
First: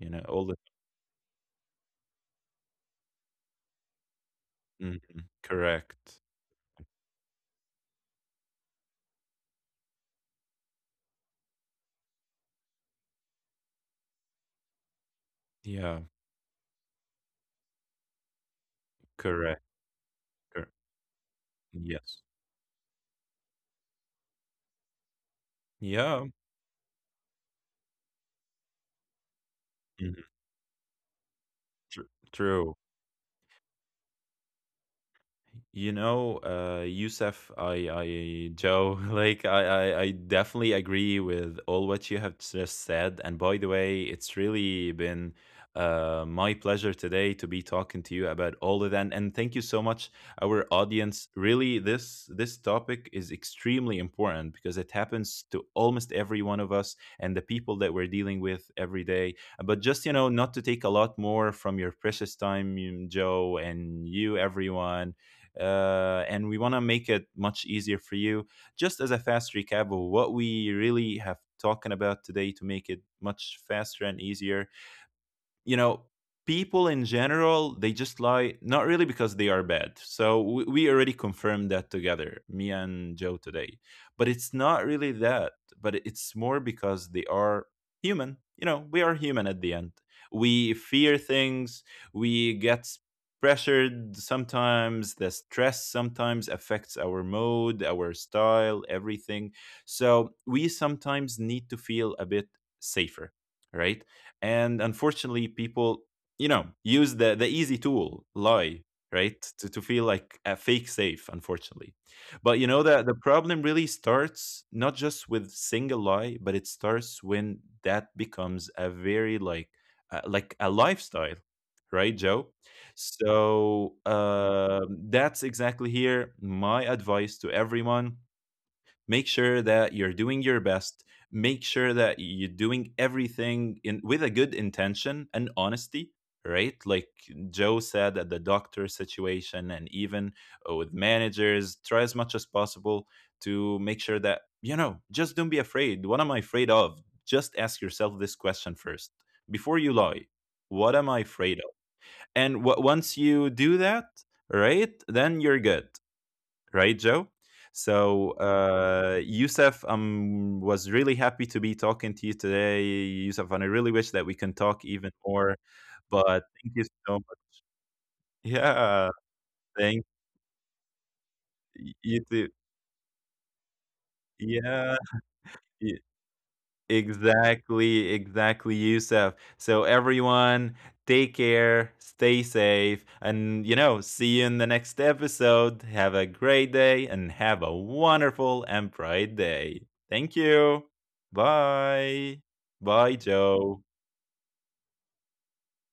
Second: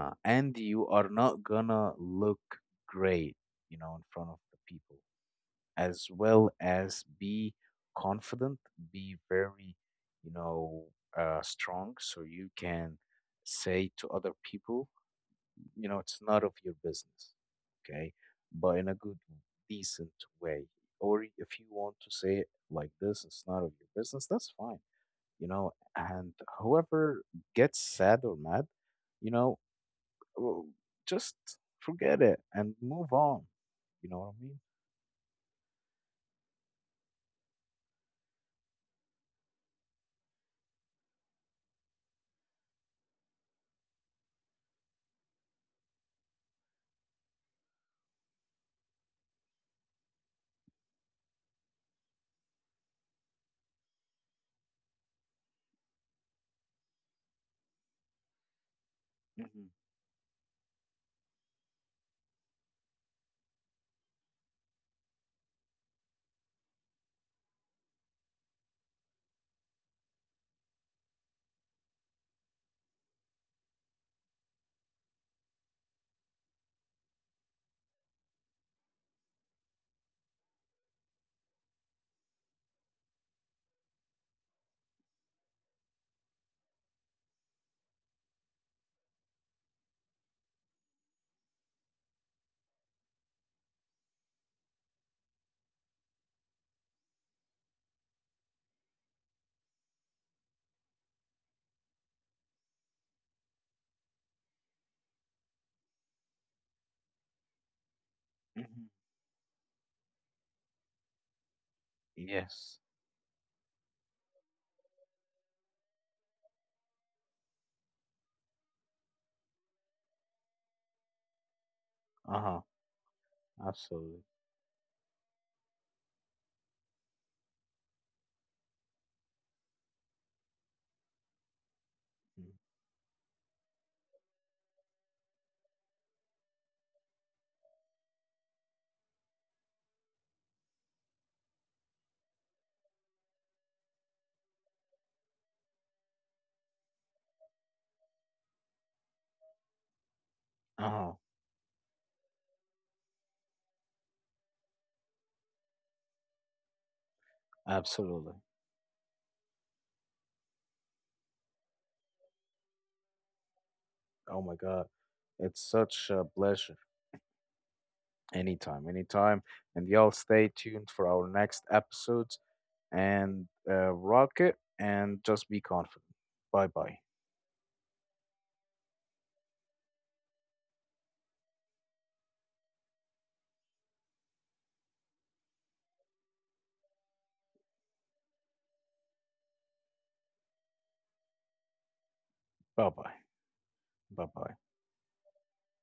A: you know, all the
B: And you are not gonna look great, you know, in front of the people,
A: Mhm,
B: as
A: correct.
B: well as be confident, be very, you know, uh, strong so you can say to other people, you
A: Yeah,
B: know, it's none of your business. Okay, but in a good,
A: correct,
B: decent way.
A: cor,
B: Or if you want to
A: yes.
B: say it like this, it's none of your business, that's fine, you know.
A: Yeah,
B: And whoever gets sad or mad, you know,
A: mhm,
B: well, just
A: tr,
B: forget it and
A: true.
B: move on. You know what I
A: You know, uh, Youssef, I, I, Joe, [laughs] like, I, I, I definitely agree with all what you have just said. And by the way, it's really been, uh, my pleasure today to be talking to you about all of that. And thank you so much, our audience. Really, this this topic is extremely important because it happens to almost every one of us and the people that we're dealing with every day.
B: mean?
A: But just, you know, not to take a lot more from your precious time, you- Joe, and you, everyone, uh, and we want to make it much easier for you. Just as a fast recap of what we really have talking about today, to make it much faster and easier, you know, people in general, they just lie not really because they are bad. So we, we already confirmed that together, me and Joe today. But it's not really that, but it's more because they are human. You know, we are human at the end. We fear things, we get pressured. Sometimes the stress sometimes affects our mode, our style, everything. So we sometimes need to feel a bit safer, right? And unfortunately, people, you know, use the the easy tool,
B: Mhm,
A: lie,
B: mhm.
A: right, to, to feel like a fake safe, unfortunately. But you know
B: Yes.
A: that the problem really starts not just with single lie, but it starts when that becomes a very, like, uh, like a lifestyle, right, Joe?
B: Uh-huh.
A: So,
B: Absolutely.
A: uh, that's exactly here my advice to everyone. Make sure that you're doing your best. Make sure that you're
B: Mm.
A: doing everything in with a good intention and honesty, right? Like Joe said at the doctor situation, and even, uh, with managers, try as much as possible to make sure that, you know, just don't be afraid. What am I afraid of? Just ask yourself this question first, before you lie. What am
B: Uh-huh.
A: I afraid of? And wh- once you do that, right, then you're good, right, Joe? So,
B: Absolutely.
A: uh, Yusuf, um, was really happy to be talking to you today, Youssef, and I really wish that we
B: Oh
A: can
B: my
A: talk
B: God.
A: even more.
B: It's such a
A: But thank
B: pleasure.
A: you so much.
B: Anytime,
A: Yeah,
B: anytime. And
A: thank
B: y'all stay tuned for our next
A: you
B: episodes
A: too.
B: and uh, rock it
A: Yeah.
B: and just be confident. Bye bye.
A: Exactly, exactly, Yusuf. So, everyone, take care, stay safe, and, you know, see you in the next episode. Have a great day and have a wonderful and bright day. Thank you. Bye.
B: Bye
A: Bye,
B: bye.
A: Joe.
B: Bye bye.